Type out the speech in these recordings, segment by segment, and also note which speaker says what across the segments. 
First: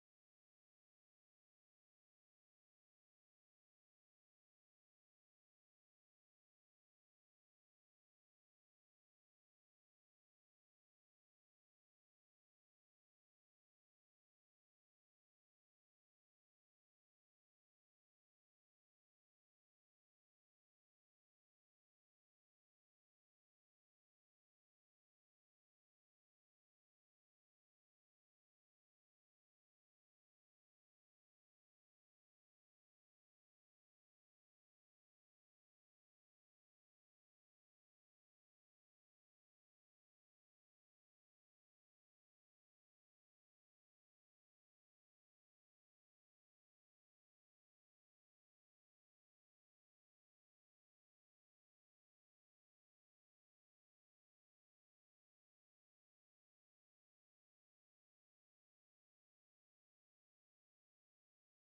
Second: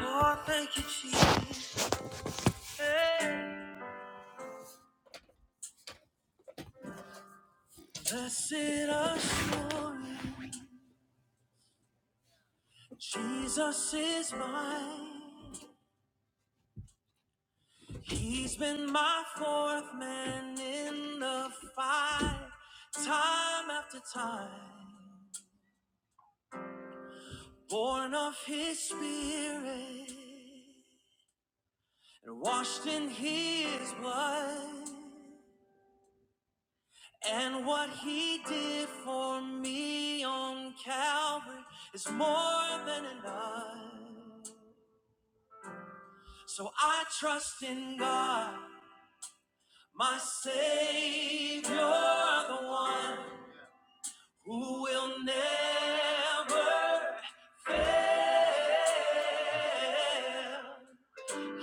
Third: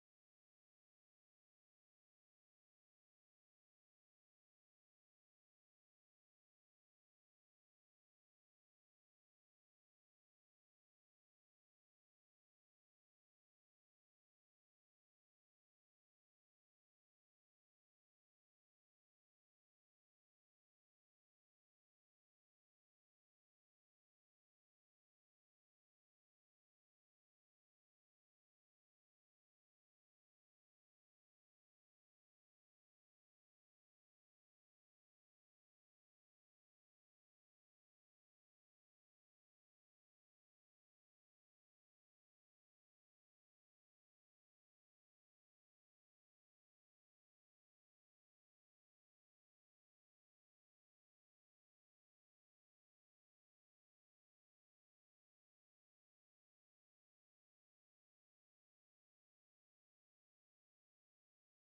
Speaker 1: Oh, thank you, Jesus. Hey. Blessed assurance, Jesus is mine. He's been my fourth man in the fight, time after time. Born of His Spirit and washed in His blood. And what he did for me on Calvary is more than enough. So I trust in God, my Savior, the one who will never fail.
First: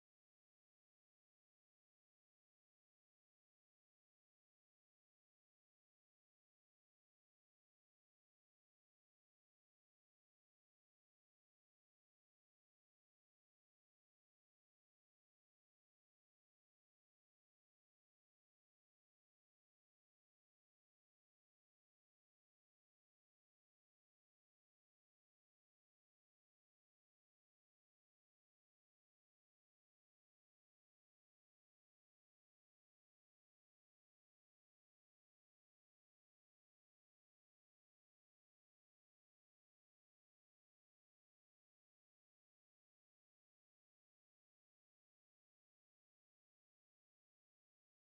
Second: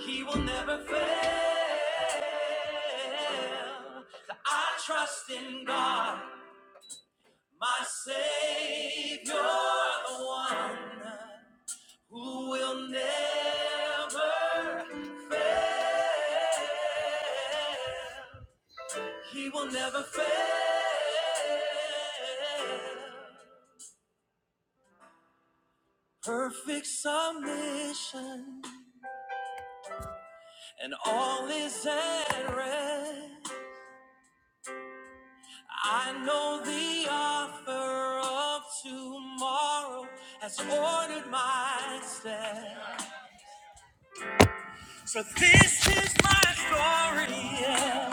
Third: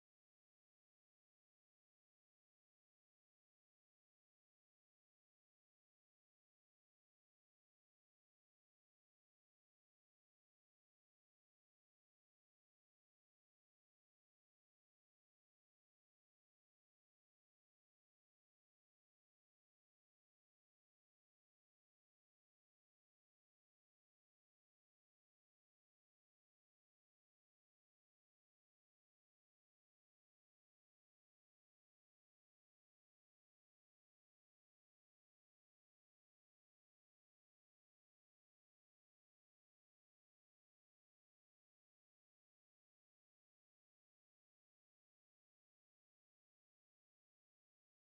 Speaker 1: He will never fail. So I trust in God, my Savior, the one. who will never fail. He will never fail. Perfect submission, and all is at rest. I know the author of tomorrow has ordered my steps. So this is my story. yeah.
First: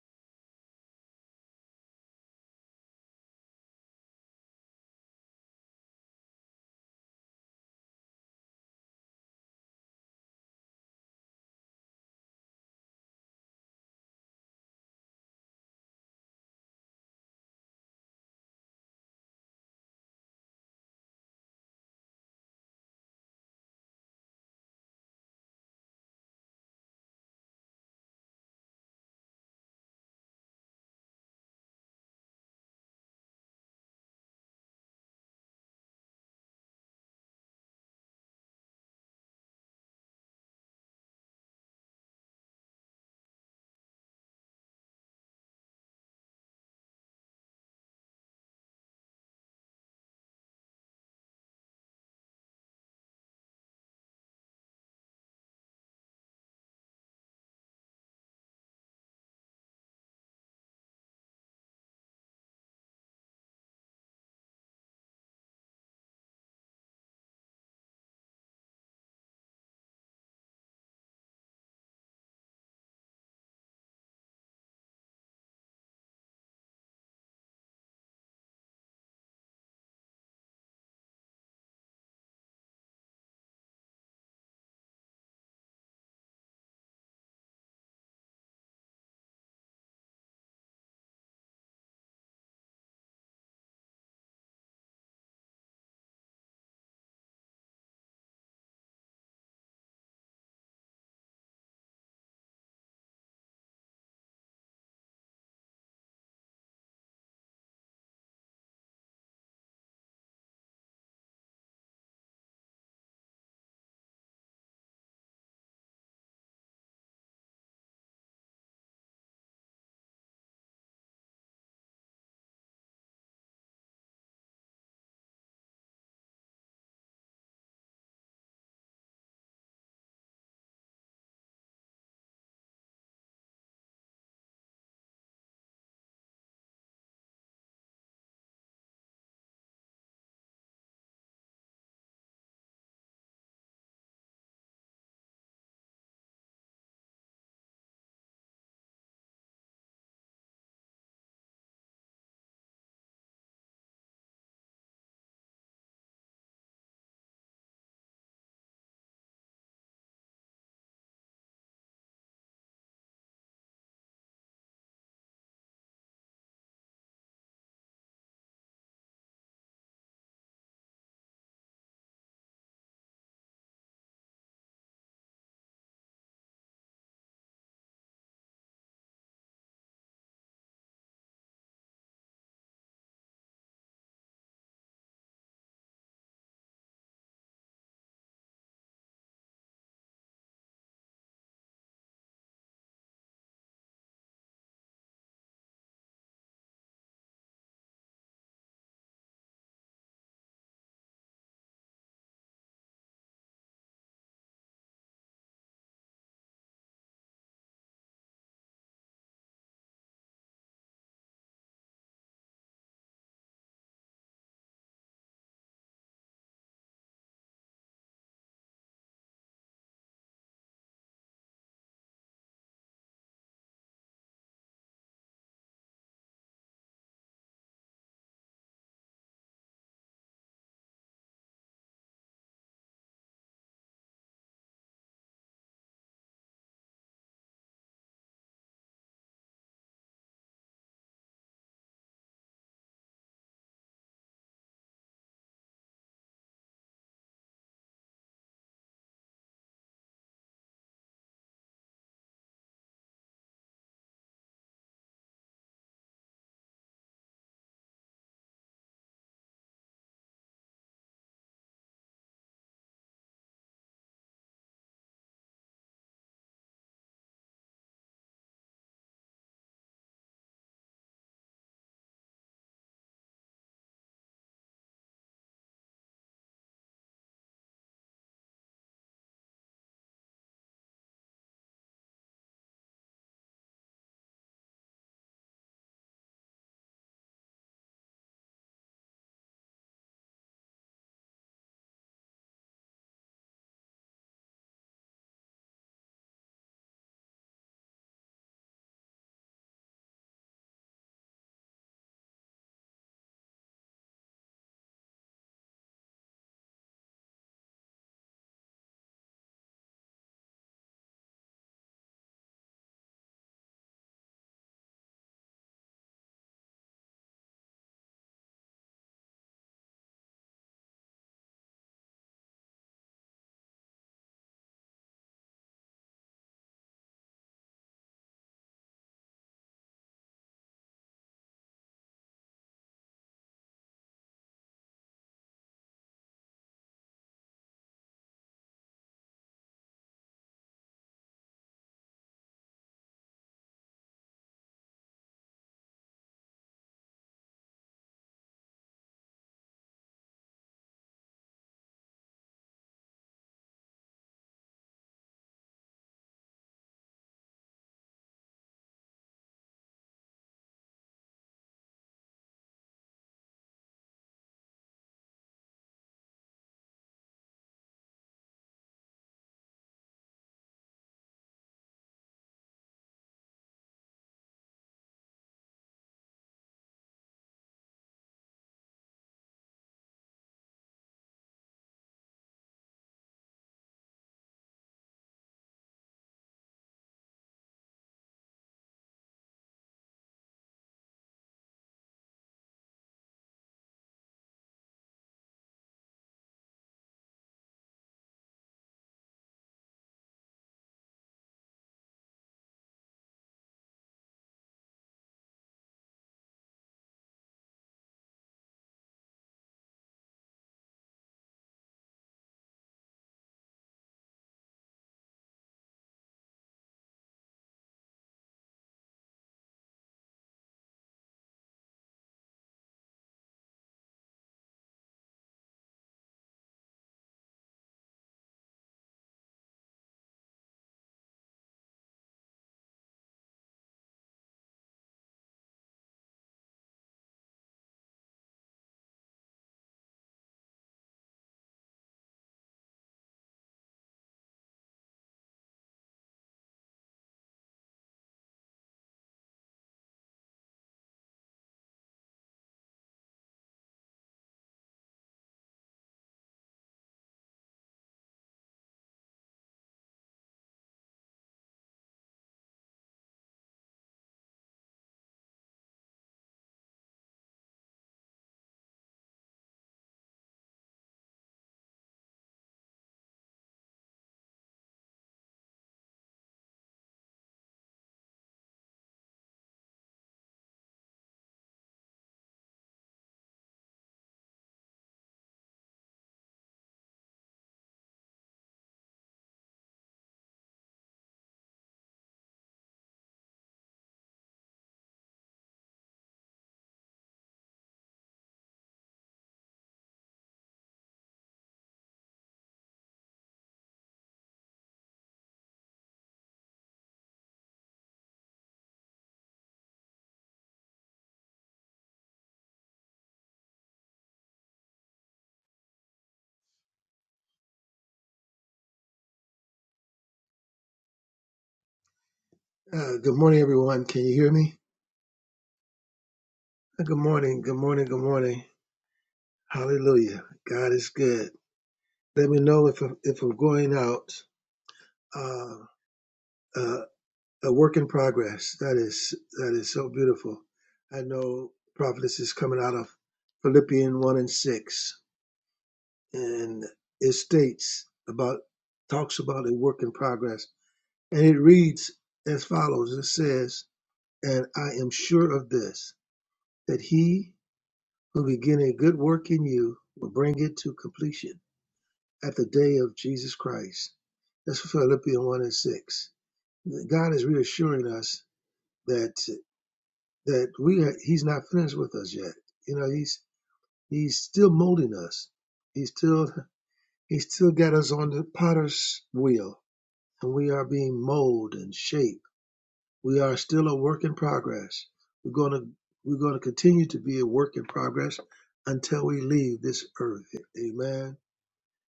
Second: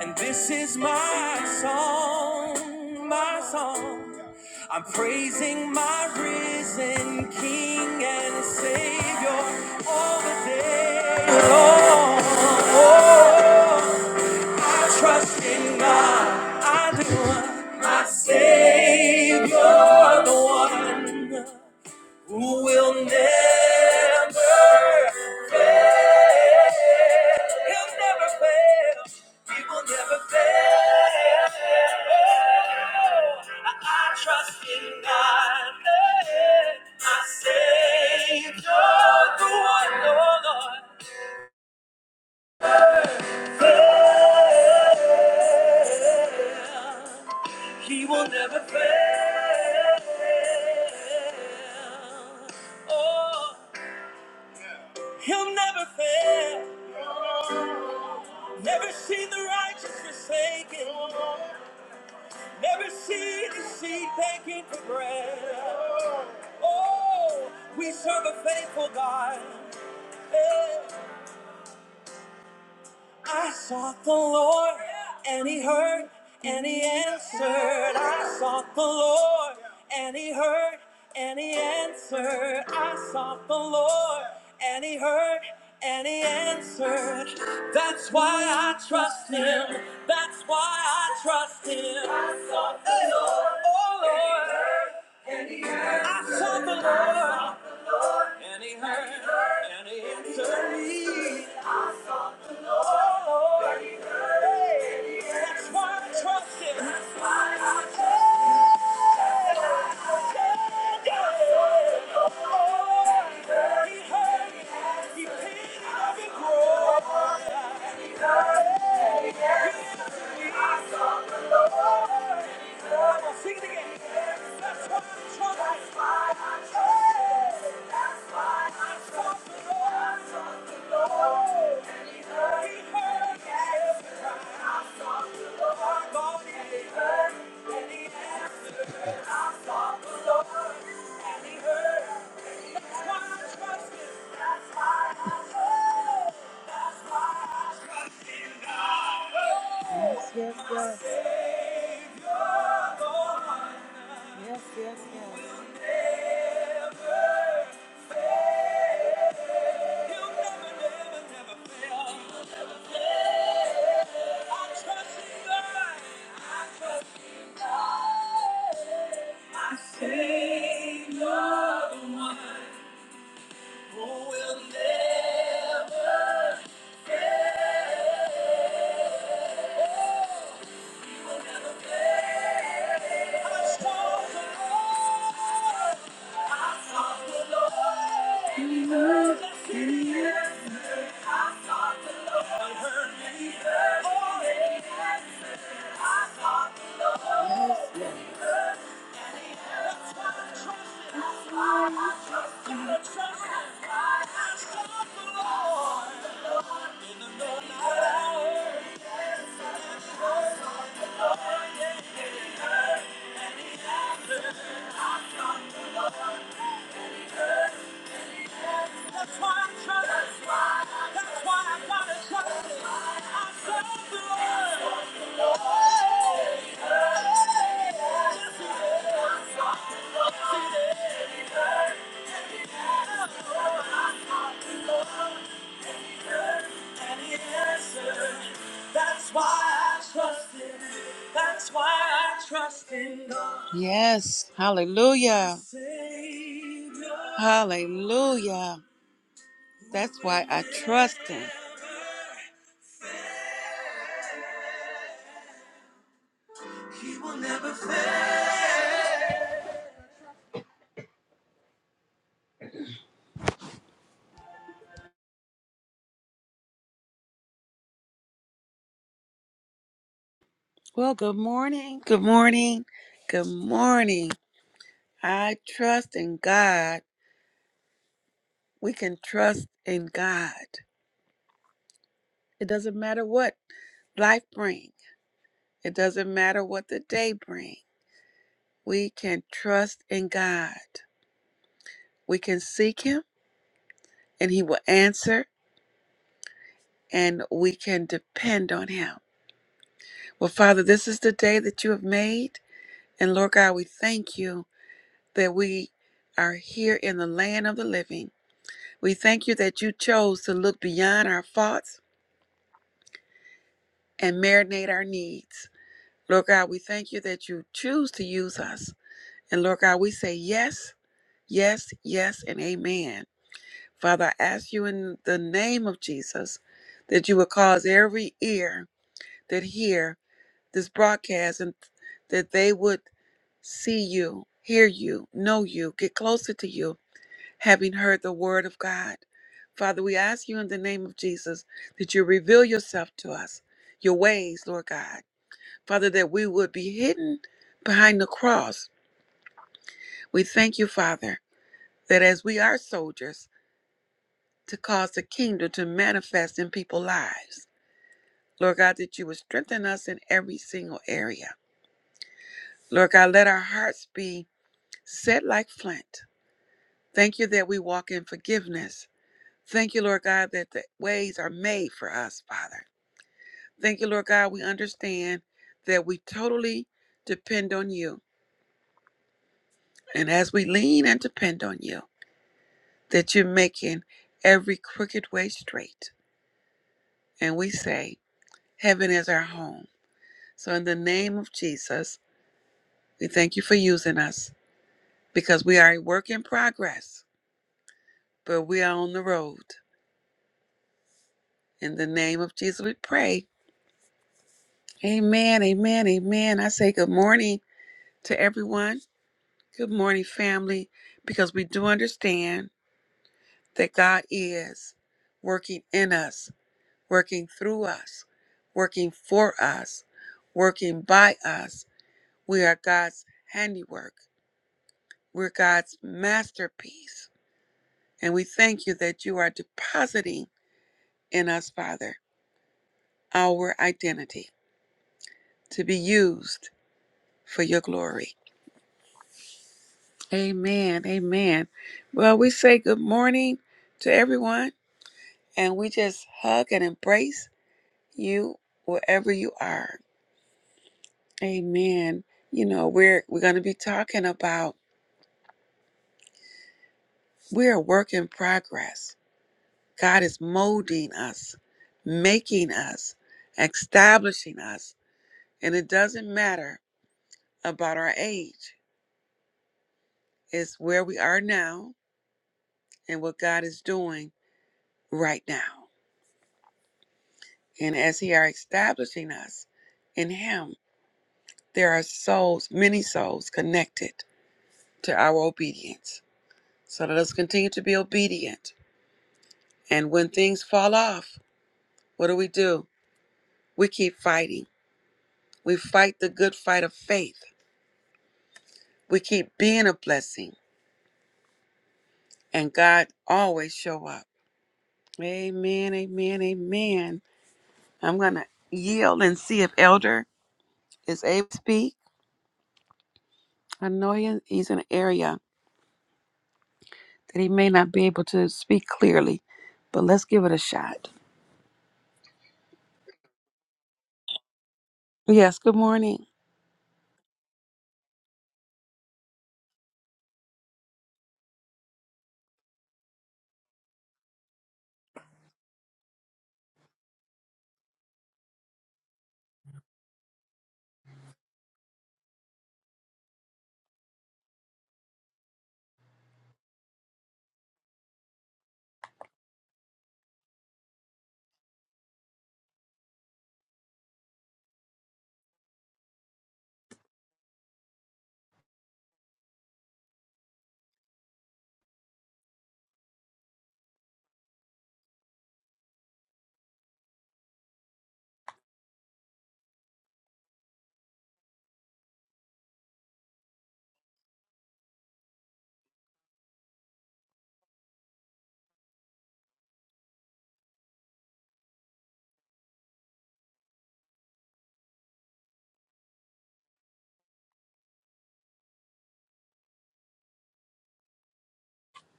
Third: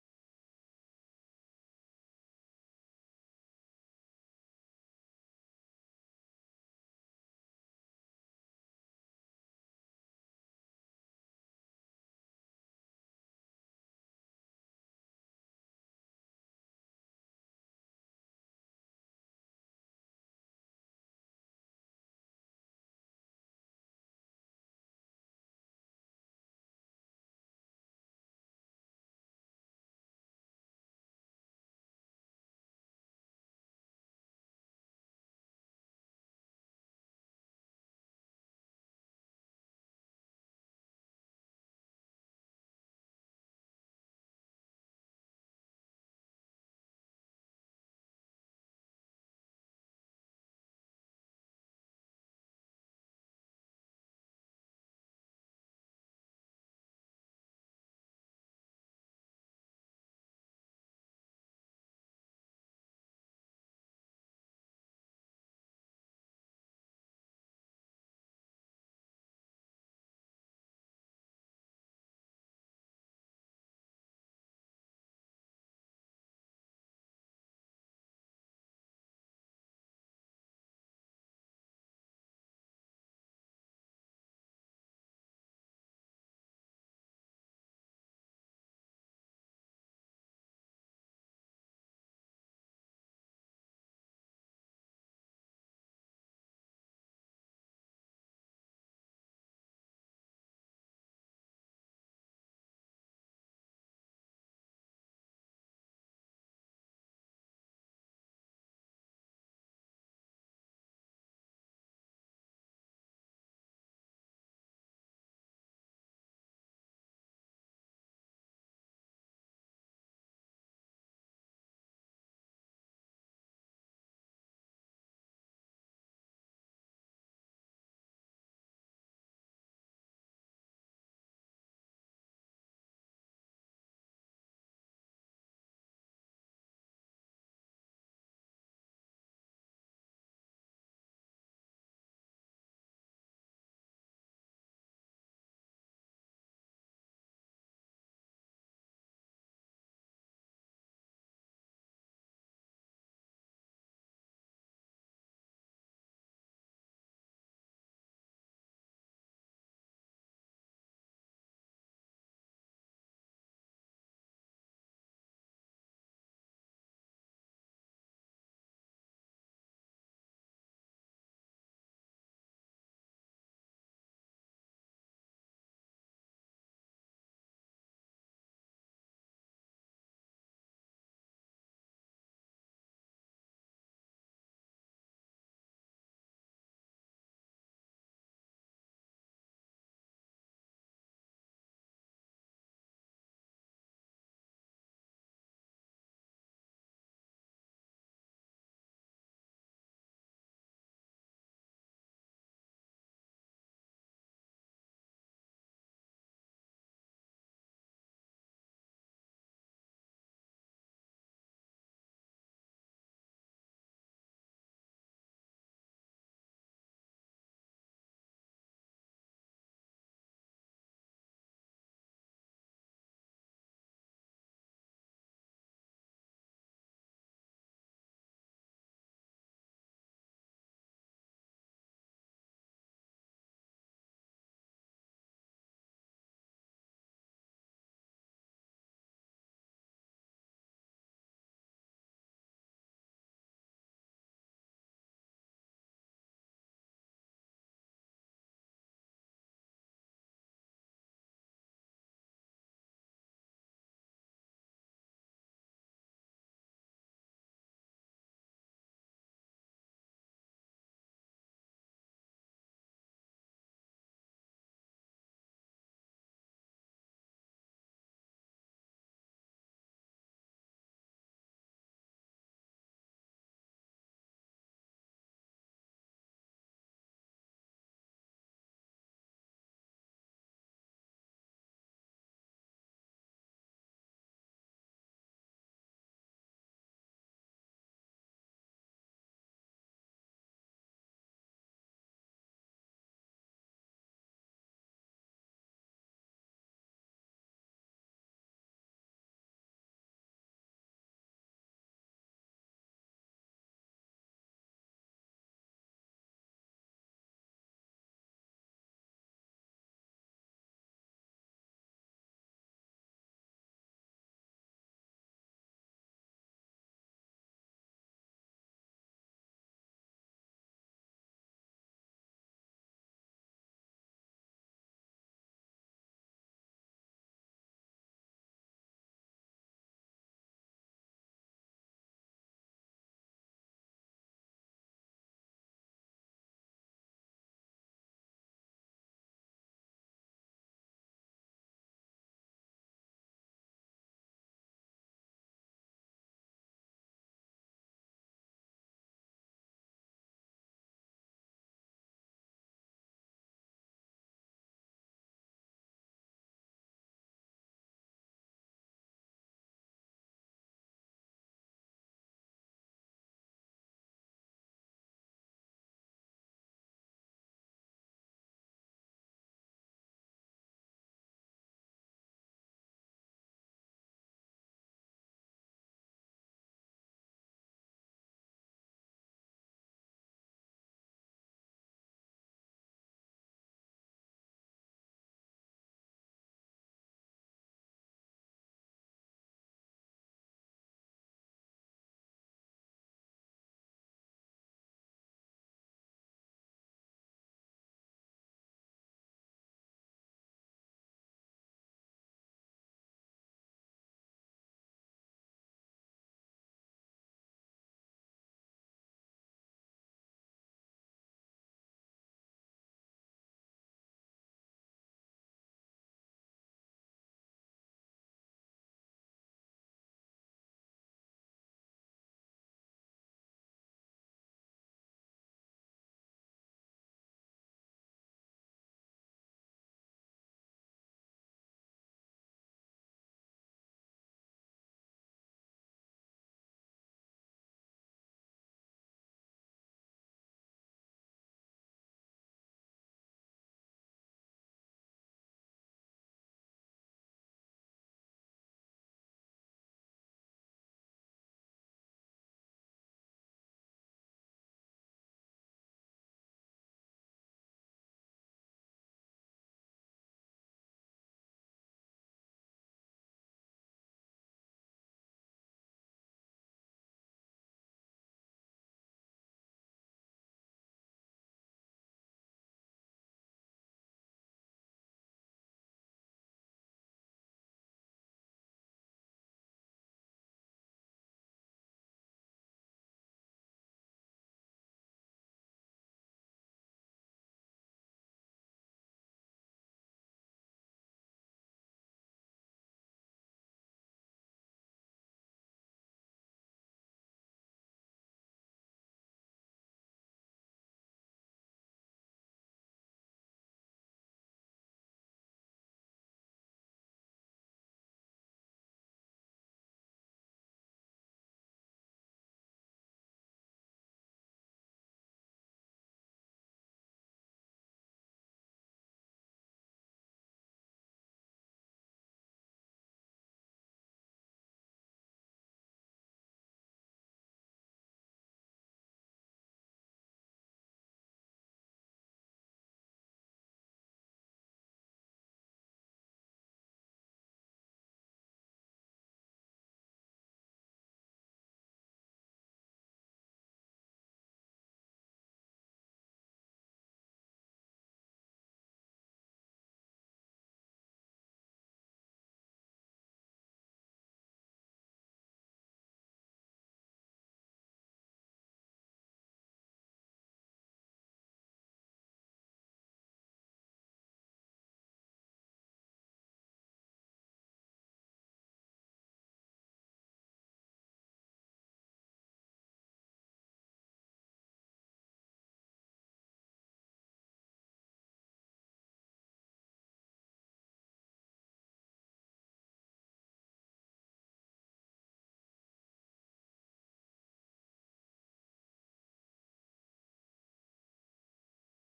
Speaker 1: And this is my song, my song. I'm praising my risen King and Savior all the day long. Oh, I trust in God, I do. My Savior, the one who will never fail. He'll never fail. He will never fail. I I trust in God, eh, my Savior, the one, oh Lord. Fail. He will never fail. Oh, he'll never fail. Never seen the righteous forsaken. Never see the seed taken for bread. Oh, we serve a faithful God. Yeah. I sought the Lord, and He heard, and He answered. I sought the Lord, and He heard, and He answered. I sought the Lord, and He heard, and He answered. That's why I trust Him. That's why I trust Him. I sought the Lord. Oh Lord. I sought the Lord, and He heard, and He answered me. Oh, that's why I trust Him. That's why I trust Him. Oh, He heard, He paid it every grow. Lord, and he heard. Yes, yes, yes, yes, yes. Trust God, I sought the Lord in the hour. Yes, hallelujah. Hallelujah. That's why I trust Him. Well, good morning. Good morning. Good morning. I trust in God. We can trust in God. It doesn't matter what life brings. It doesn't matter what the day brings. We can trust in God. We can seek him and he will answer and we can depend on him. Well, Father, this is the day that you have made. And Lord God, we thank you that we are here in the land of the living. We thank you that you chose to look beyond our faults and marinate our needs. Lord God, we thank you that you choose to use us. And Lord God, we say yes, yes, yes, and amen. Father, I ask you in the name of Jesus that you would cause every ear that hear this broadcast and that they would see you, hear you, know you, get closer to you, having heard the word of God. Father, we ask you in the name of Jesus that you reveal yourself to us, your ways, Lord God. Father, that we would be hidden behind the cross. We thank you, Father, that as we are soldiers to cause the kingdom to manifest in people's lives, Lord God, that you would strengthen us in every single area. Lord God, let our hearts be set like flint. Thank you that we walk in forgiveness. Thank you, Lord God, that the ways are made for us, Father. Thank you, Lord God, we understand that we totally depend on you. And as we lean and depend on you, that you're making every crooked way straight. And we say, Heaven is our home. So, in the name of Jesus, we thank you for using us because we are a work in progress, but we are on the road. In the name of Jesus, we pray. Amen, amen, amen. I say good morning to everyone. Good morning, family, because we do understand that God is working in us working through us, working for us, working by us. We are God's handiwork. We're God's masterpiece. And we thank you that you are depositing in us, Father, our identity to be used for your glory. Amen. Amen. Well, we say good morning to everyone and we just hug and embrace you wherever you are. Amen. You know, we're we're going to be talking about We're a work in progress. God is molding us, making us, establishing us. And it doesn't matter about our age, it's where we are now and what God is doing right now. And as He are establishing us in Him, there are souls, many souls connected to our obedience. So let us continue to be obedient. And when things fall off, what do we do? We keep fighting. We fight the good fight of faith We keep being a blessing, and God always show up. Amen, amen, amen. I'm going to yield and see if Elder is able to speak. I know he- he's in an area that he may not be able to speak clearly, but let's give it a shot.
Speaker 2: Uh, good morning, everyone. Can you hear me?
Speaker 1: Yes, good morning.
Speaker 2: Uh, Good morning. Good morning. Good morning. Hallelujah. God is good. Let me know if I'm, if I'm going out. Uh, uh, a work in progress. That is that is so beautiful. I know prophetess is coming out of Philippian one and six, and it states about talks about a work in progress, and it reads as follows. It says, "And I am sure of this, that He." who begin a good work in you will bring it to completion at the day of Jesus Christ. That's Philippians 1 and 6. God is reassuring us that that we are, He's not finished with us yet. You know, He's He's still molding us. He's still He's still got us on the potter's wheel, and we are being molded and shaped. We are still a work in progress. We're gonna we're gonna continue to be a work in progress until we leave this earth. Amen.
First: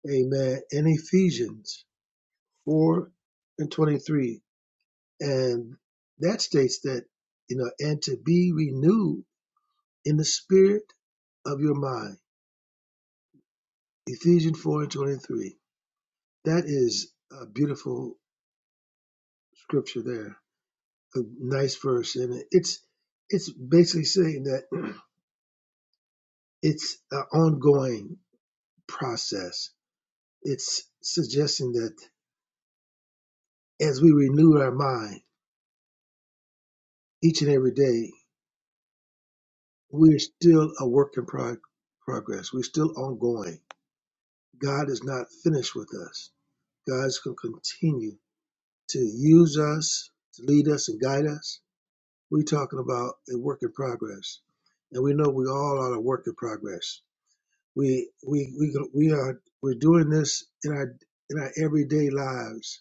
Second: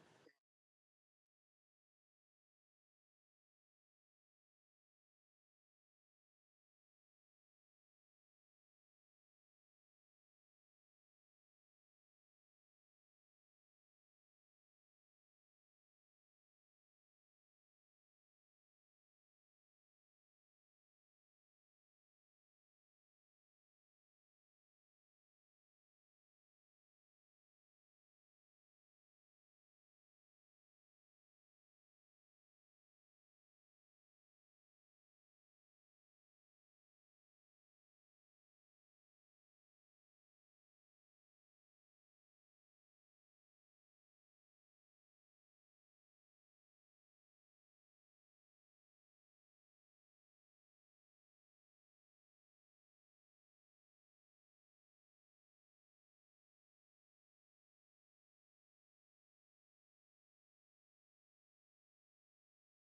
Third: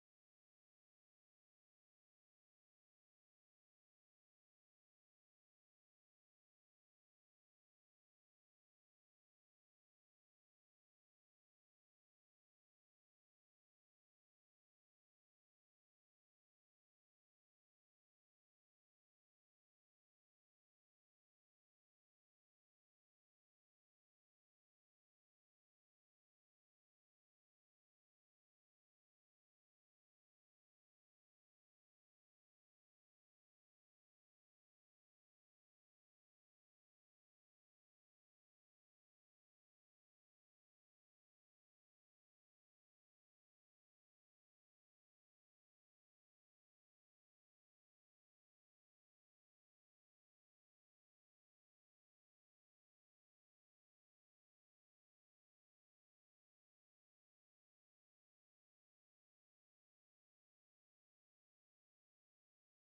Speaker 2: Amen. In Ephesians 4 and 23. And that states that, you know, and to be renewed in the spirit of your mind. Ephesians 4 and 23. That is a beautiful scripture there, a nice verse. And it's, it's basically saying that it's an ongoing process. It's suggesting that as we renew our mind each and every day, We're still a work in prog- progress. We're still ongoing. God is not finished with us. God's going to continue to use us, to lead us and guide us. We're talking about a work in progress, and we know we all are a work in progress. We we we go- we are we're doing this in our in our everyday lives.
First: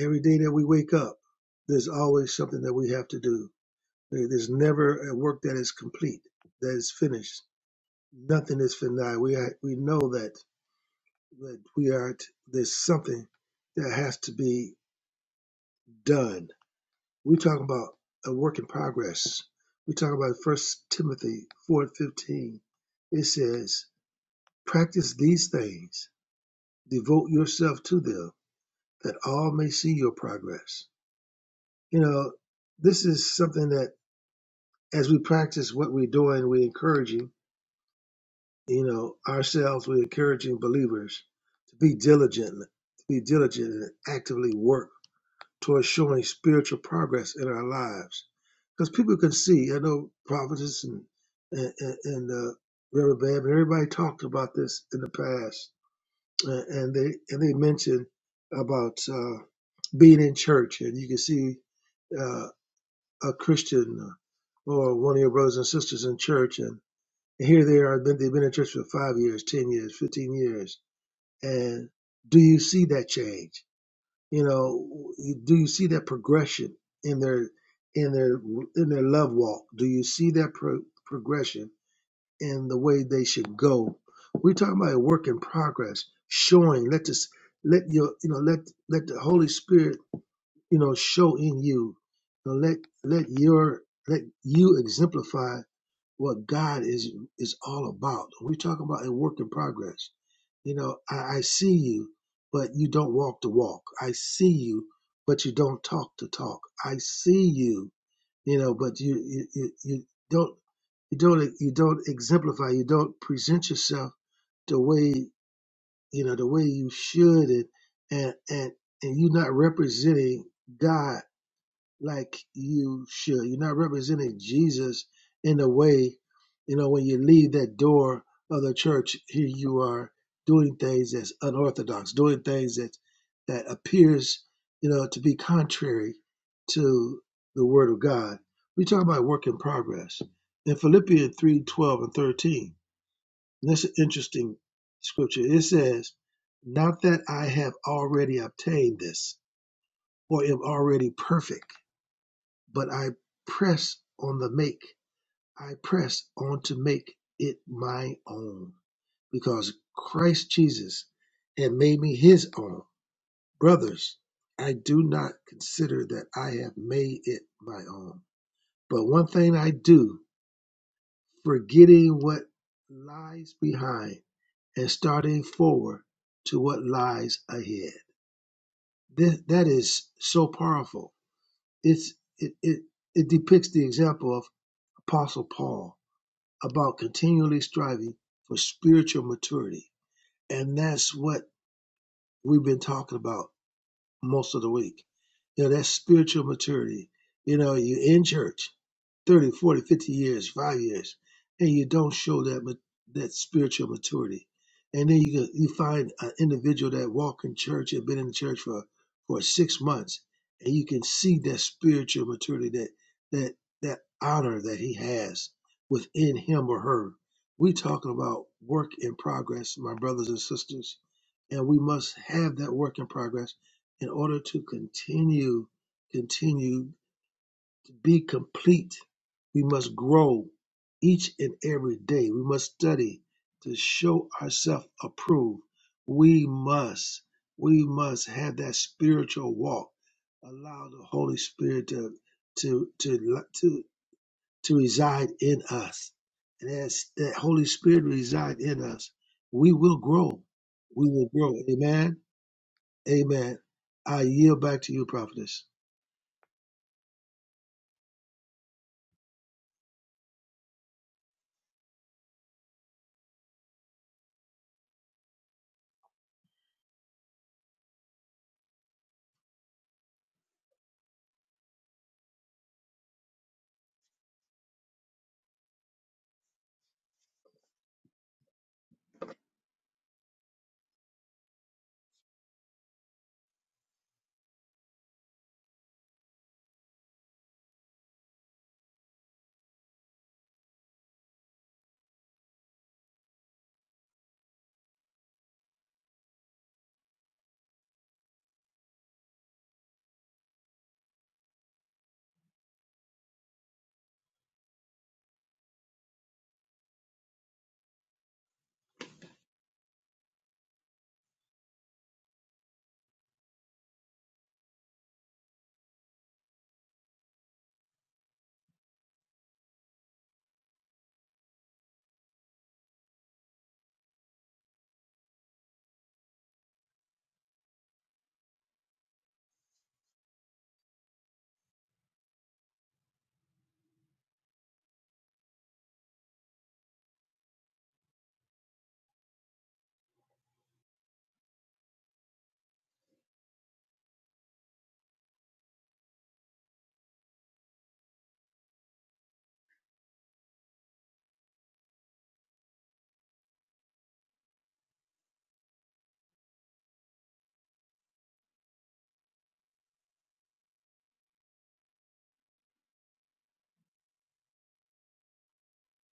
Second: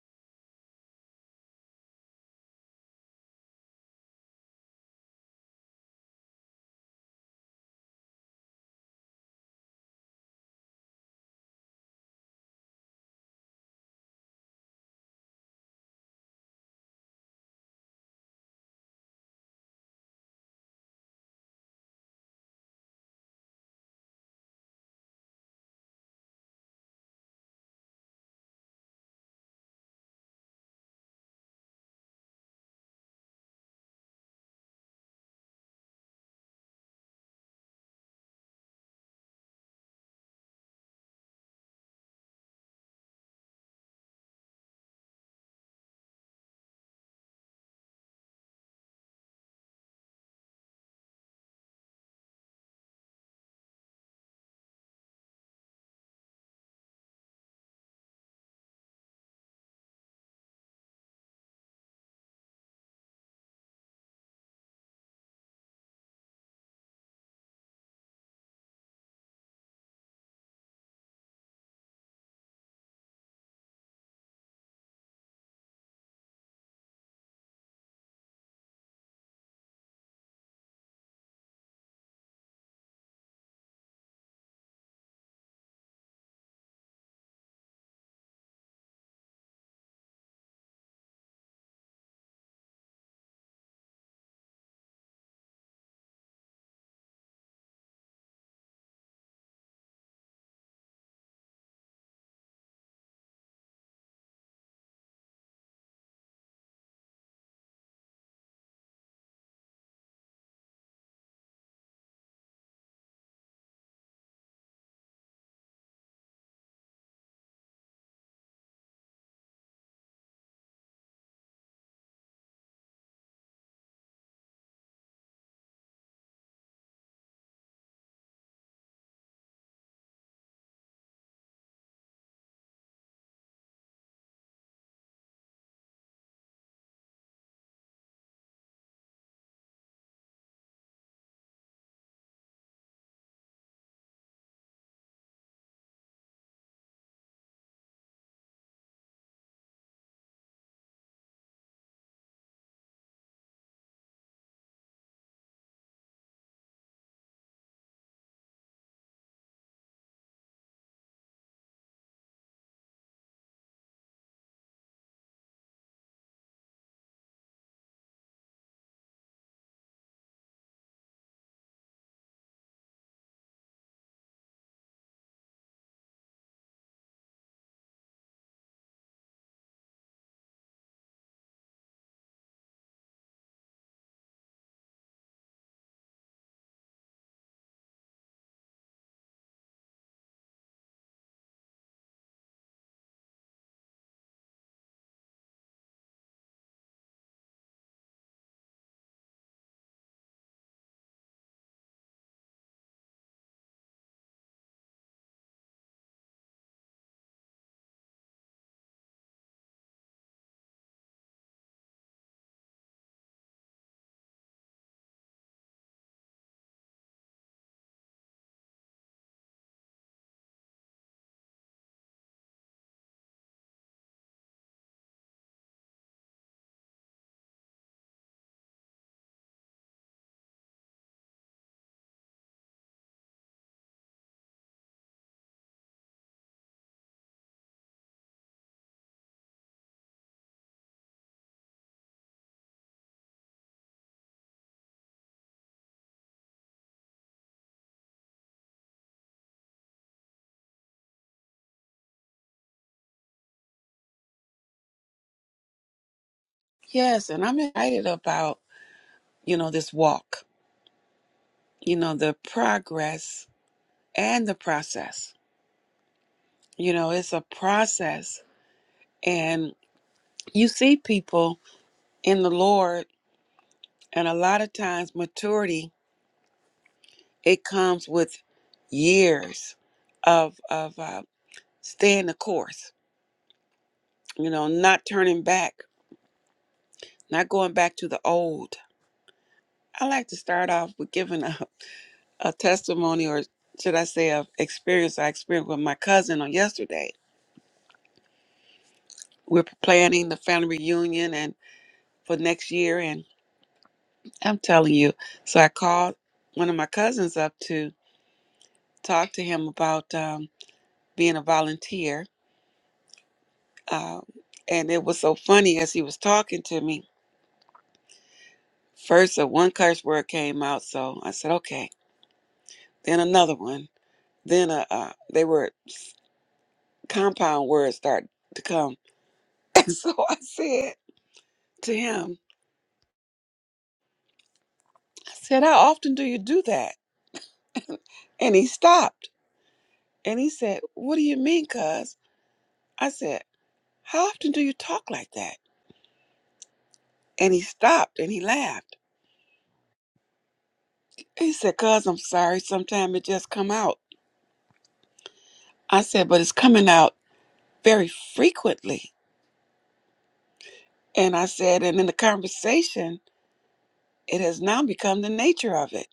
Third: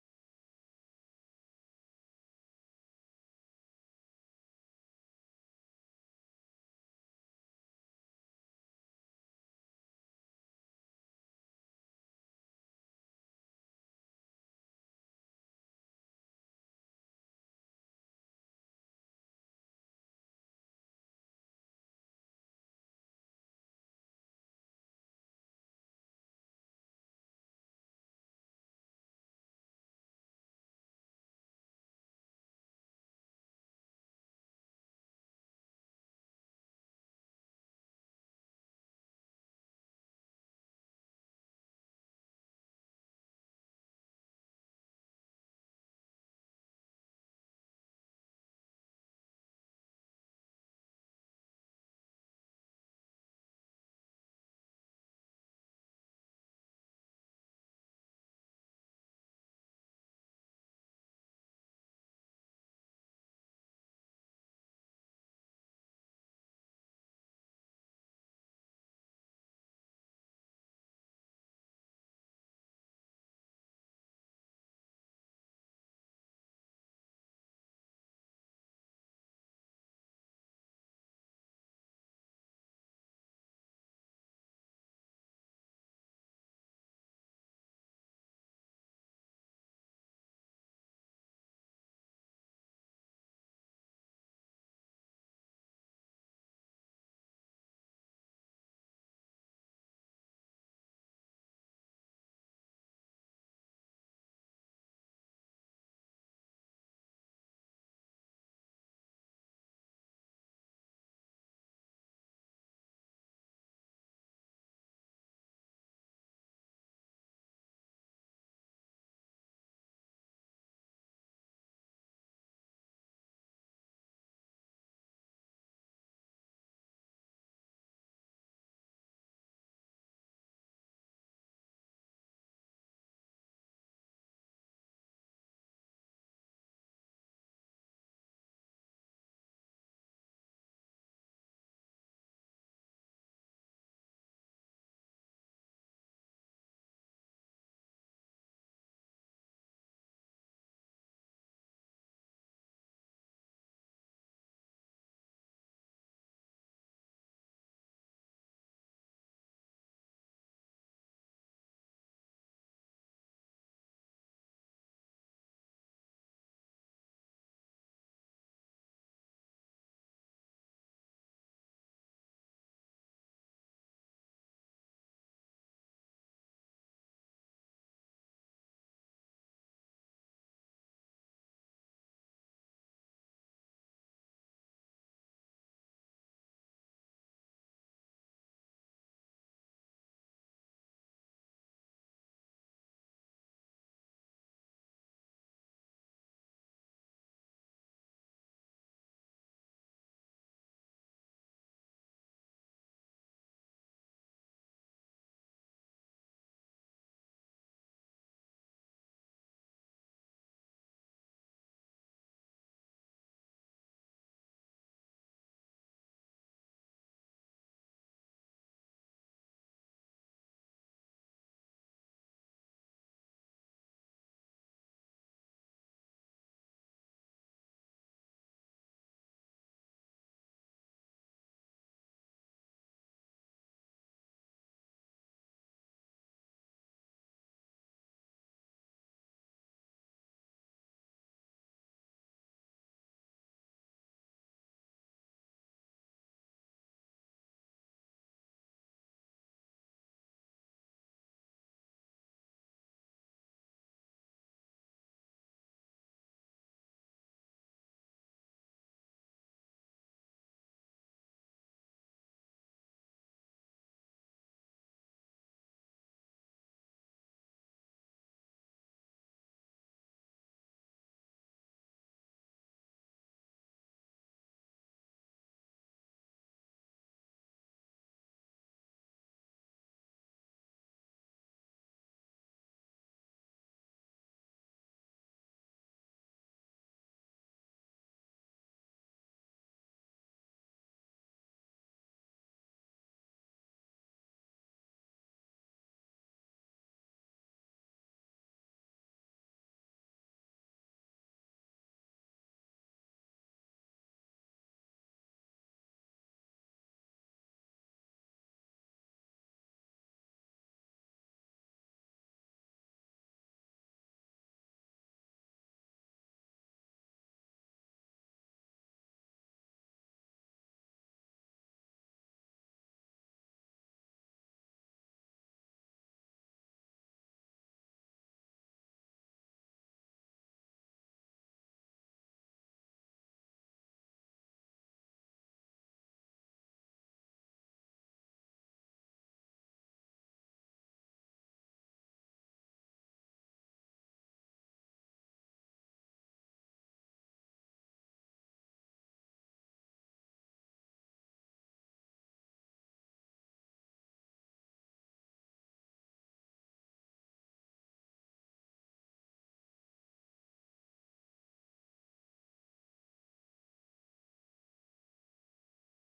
Speaker 2: Every day that we wake up, there's always something that we have to do. There- There's never a work that is complete, that is finished nothing is denied. We are, we know that that we are t- there's something that has to be done. We're talking about a work in progress. We talk about First Timothy four and fifteen. It says, "Practice these things, devote yourself to them, that all may see your progress." You know, this is something that as we practice what we're doing, we're encouraging you know, ourselves, we're encouraging believers to be diligent, to be diligent and actively work towards showing spiritual progress in our lives. Because people can see, I know prophets and, and, and, and uh, Reverend Bab, and everybody talked about this in the past, uh, and they and they mentioned about uh, being in church, and you can see uh, a Christian or one of your brothers and sisters in church, and. Here they are, been, they've been in church for five years, 10 years, 15 years. And do you see that change? You know, do you see that progression in their, in their, in their love walk? Do you see that pro- progression in the way they should go? We're talking about a work in progress, showing, let this, let your, you know, let, let the Holy Spirit, you know, show in you. You know, let, let your, let you exemplify what God is is all about. we talk about a work in progress. You know, I, I see you, but you don't walk the walk. I see you, but you don't talk the talk. I see you, you know, but you you, you, you don't you don't you don't exemplify. You don't present yourself the way you know the way you should, and and and, and you're not representing God like you should. You're not representing Jesus in a way, you know, when you leave that door of the church, here you are doing things that's unorthodox, doing things that that appears, you know, to be contrary to the word of God. We talk about work in progress. In Philippians 3, 12 and 13, and that's an interesting scripture. It says, Not that I have already obtained this or am already perfect but I press on the make. I press on to make it my own because Christ Jesus had made me his own. Brothers, I do not consider that I have made it my own. But one thing I do, forgetting what lies behind and starting forward to what lies ahead. This, that is so powerful. It's, it, it, it depicts the example of Apostle Paul about continually striving for spiritual maturity. And that's what we've been talking about most of the week. You know, that's spiritual maturity. You know, you're in church. 30, 40, 50 years, five years, and you don't show that ma- that spiritual maturity. And then you go- you find an individual that walk in church and been in the church for for six months, and you can see that spiritual maturity, that that that honor that he has within him or her. We talking about work in progress, my brothers and sisters, and we must have that work in progress in order to continue continue be complete. We must grow each and every day. We must study to show ourselves approved. We must, we must have that spiritual walk. Allow the Holy Spirit to to to to, to reside in us. And as that Holy Spirit reside in us, we will grow. We will grow. Amen. Amen. I yield back to you, prophetess.
Speaker 1: Yes, and I'm excited about, you know, this walk, you know, the progress and the process. You know, it's a process. And you see people in the Lord And a lot of times, maturity it comes with years of of uh, staying the course. You know, not turning back, not going back to the old. I like to start off with giving a, a testimony, or should I say, of experience I experienced with my cousin on yesterday. We're planning the family reunion and for next year, and I'm telling you. So I called one of my cousins up to talk to him about um, being a volunteer Um, and it was so funny as he was talking to me. First, a one curse word came out, so I said, "Okay." Then another one. Then a uh, they were compound words started to come, and so I said to him, "I said, how often do you do that?" And he stopped, and he said, "What do you mean, Cuz?" I said, "How often do you talk like that?" And he stopped, and he laughed. He said, "Cuz, I'm sorry. Sometimes it just come out." I said, "But it's coming out very frequently." And I said, and in the conversation, it has now become the nature of it.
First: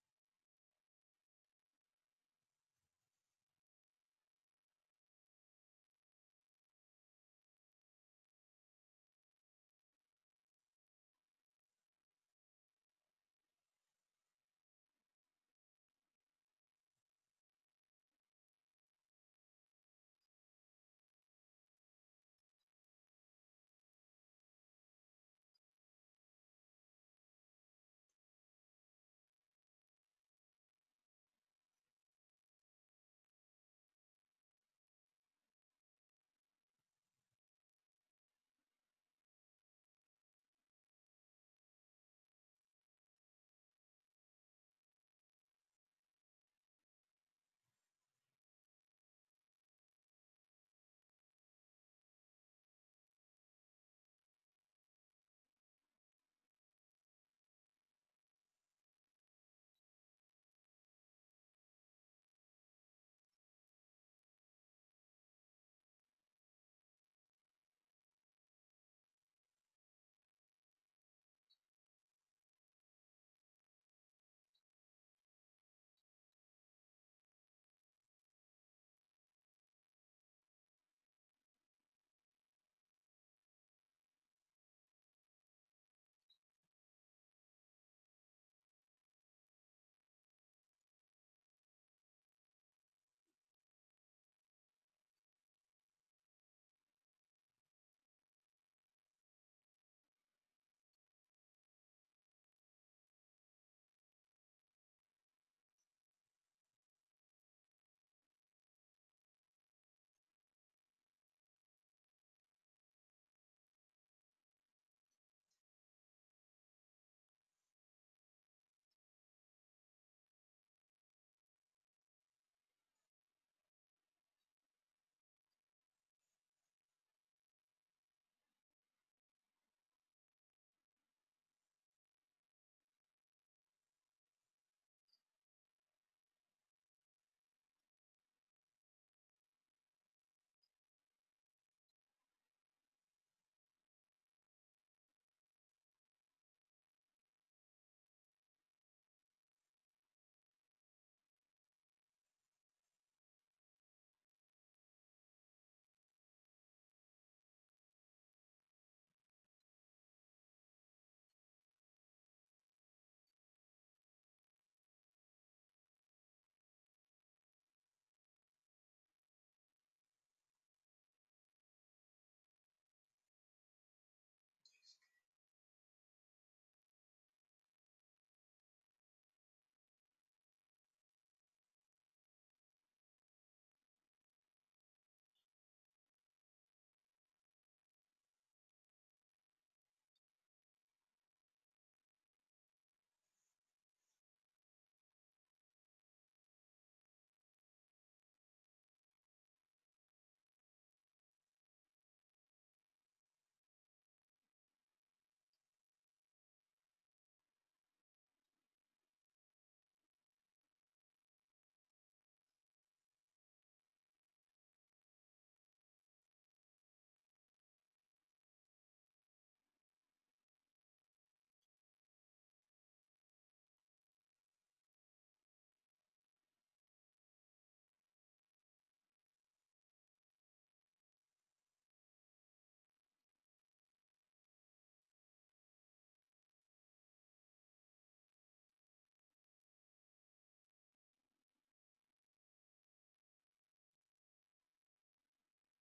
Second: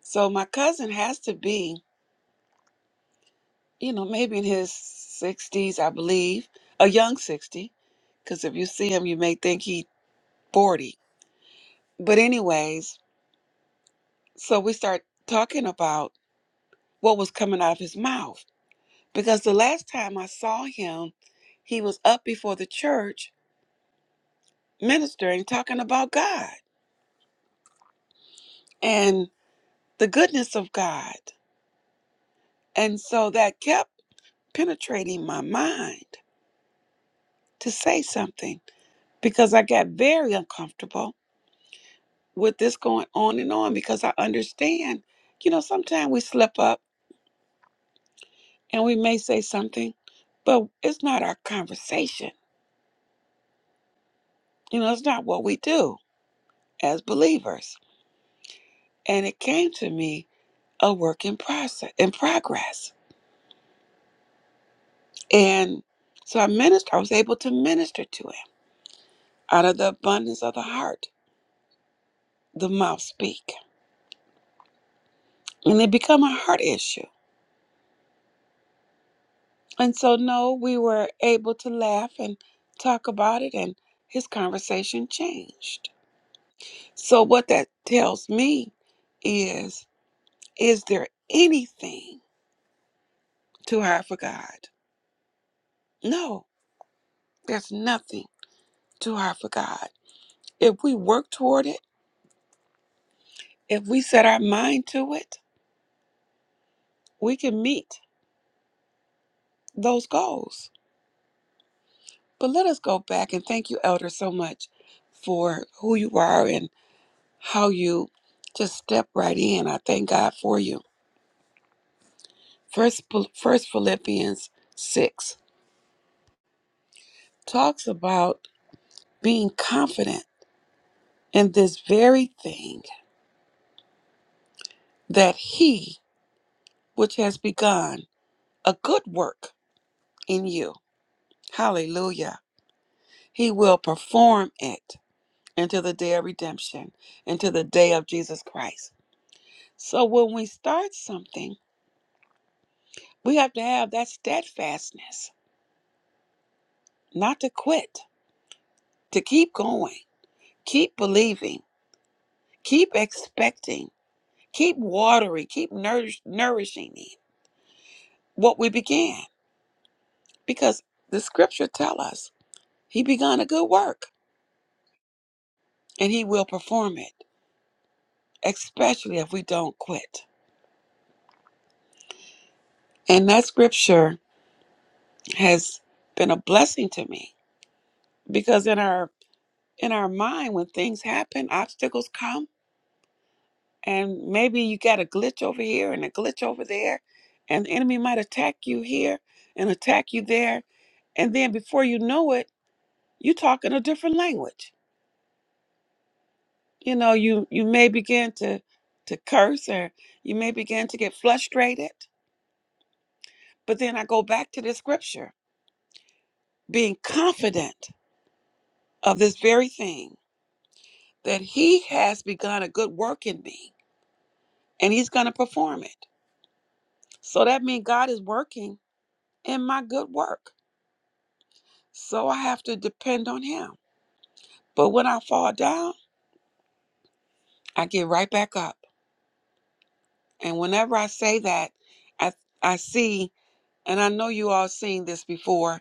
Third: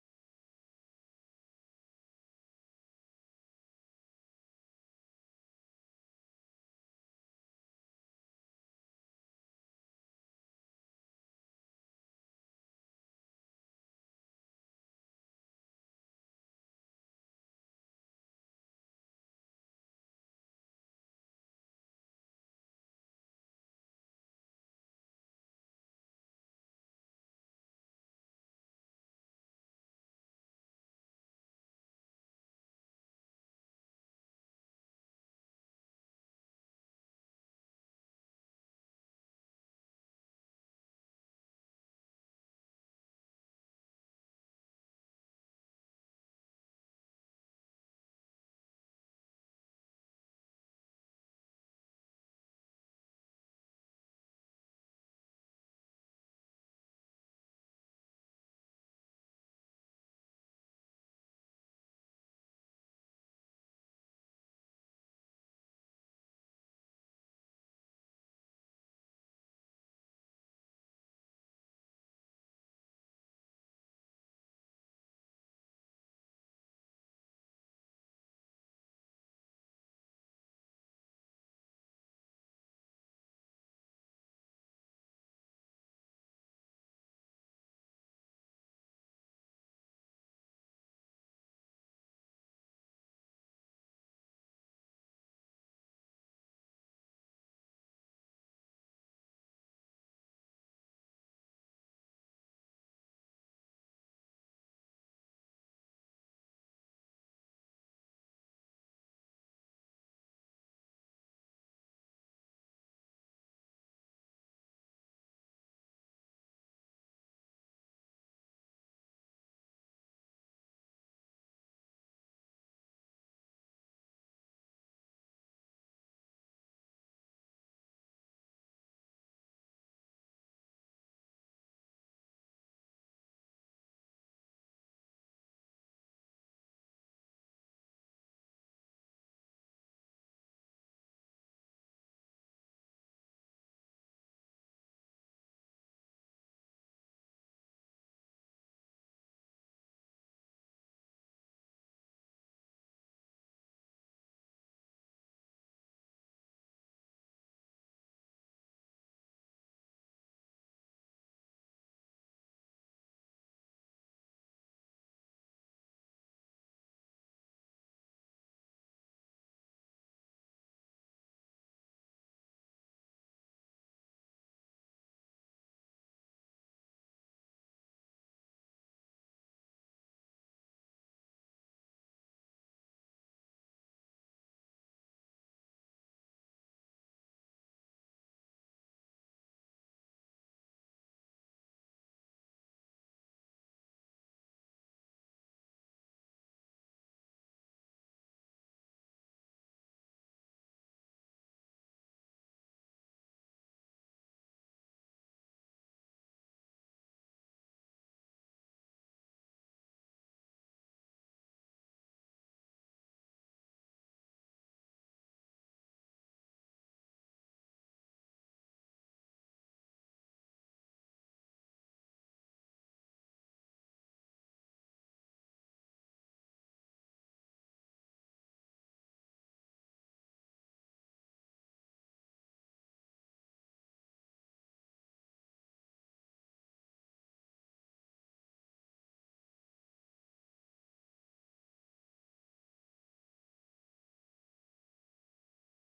Speaker 1: So my cousin has to be, you know, maybe in his 60s, I believe, a young 60, because if you see him, you may think he 40. But, anyways, so we start talking about what was coming out of his mouth. Because the last time I saw him, he was up before the church ministering, talking about God and the goodness of God. And so that kept penetrating my mind to say something because I got very uncomfortable with this going on and on because I understand, you know, sometimes we slip up and we may say something, but it's not our conversation. You know, it's not what we do as believers. And it came to me a work in process in progress. And so I ministered, I was able to minister to him out of the abundance of the heart, the mouth speak. And it become a heart issue And so, no, we were able to laugh and talk about it, and his conversation changed. So, what that tells me is is there anything too hard for God? No, there's nothing too hard for God. If we work toward it, if we set our mind to it, we can meet those goals. But let us go back and thank you, Elder, so much for who you are and how you just step right in. I thank God for you First, First Philippians 6 talks about being confident in this very thing that he which has begun a good work in you, hallelujah, he will perform it until the day of redemption, until the day of Jesus Christ. So when we start something, we have to have that steadfastness, not to quit, to keep going, keep believing, keep expecting Keep watering, keep nourish, nourishing him what we began, because the scripture tell us he begun a good work and he will perform it, especially if we don't quit. And that scripture has been a blessing to me because in our in our mind, when things happen, obstacles come, and maybe you got a glitch over here and a glitch over there, and the enemy might attack you here and attack you there, and then before you know it, you're talking a different language you know you you may begin to to curse or you may begin to get frustrated but then i go back to the scripture being confident of this very thing that he has begun a good work in me and he's going to perform it so that means god is working in my good work so i have to depend on him but when i fall down i get right back up and whenever i say that i i see and i know you all seen this before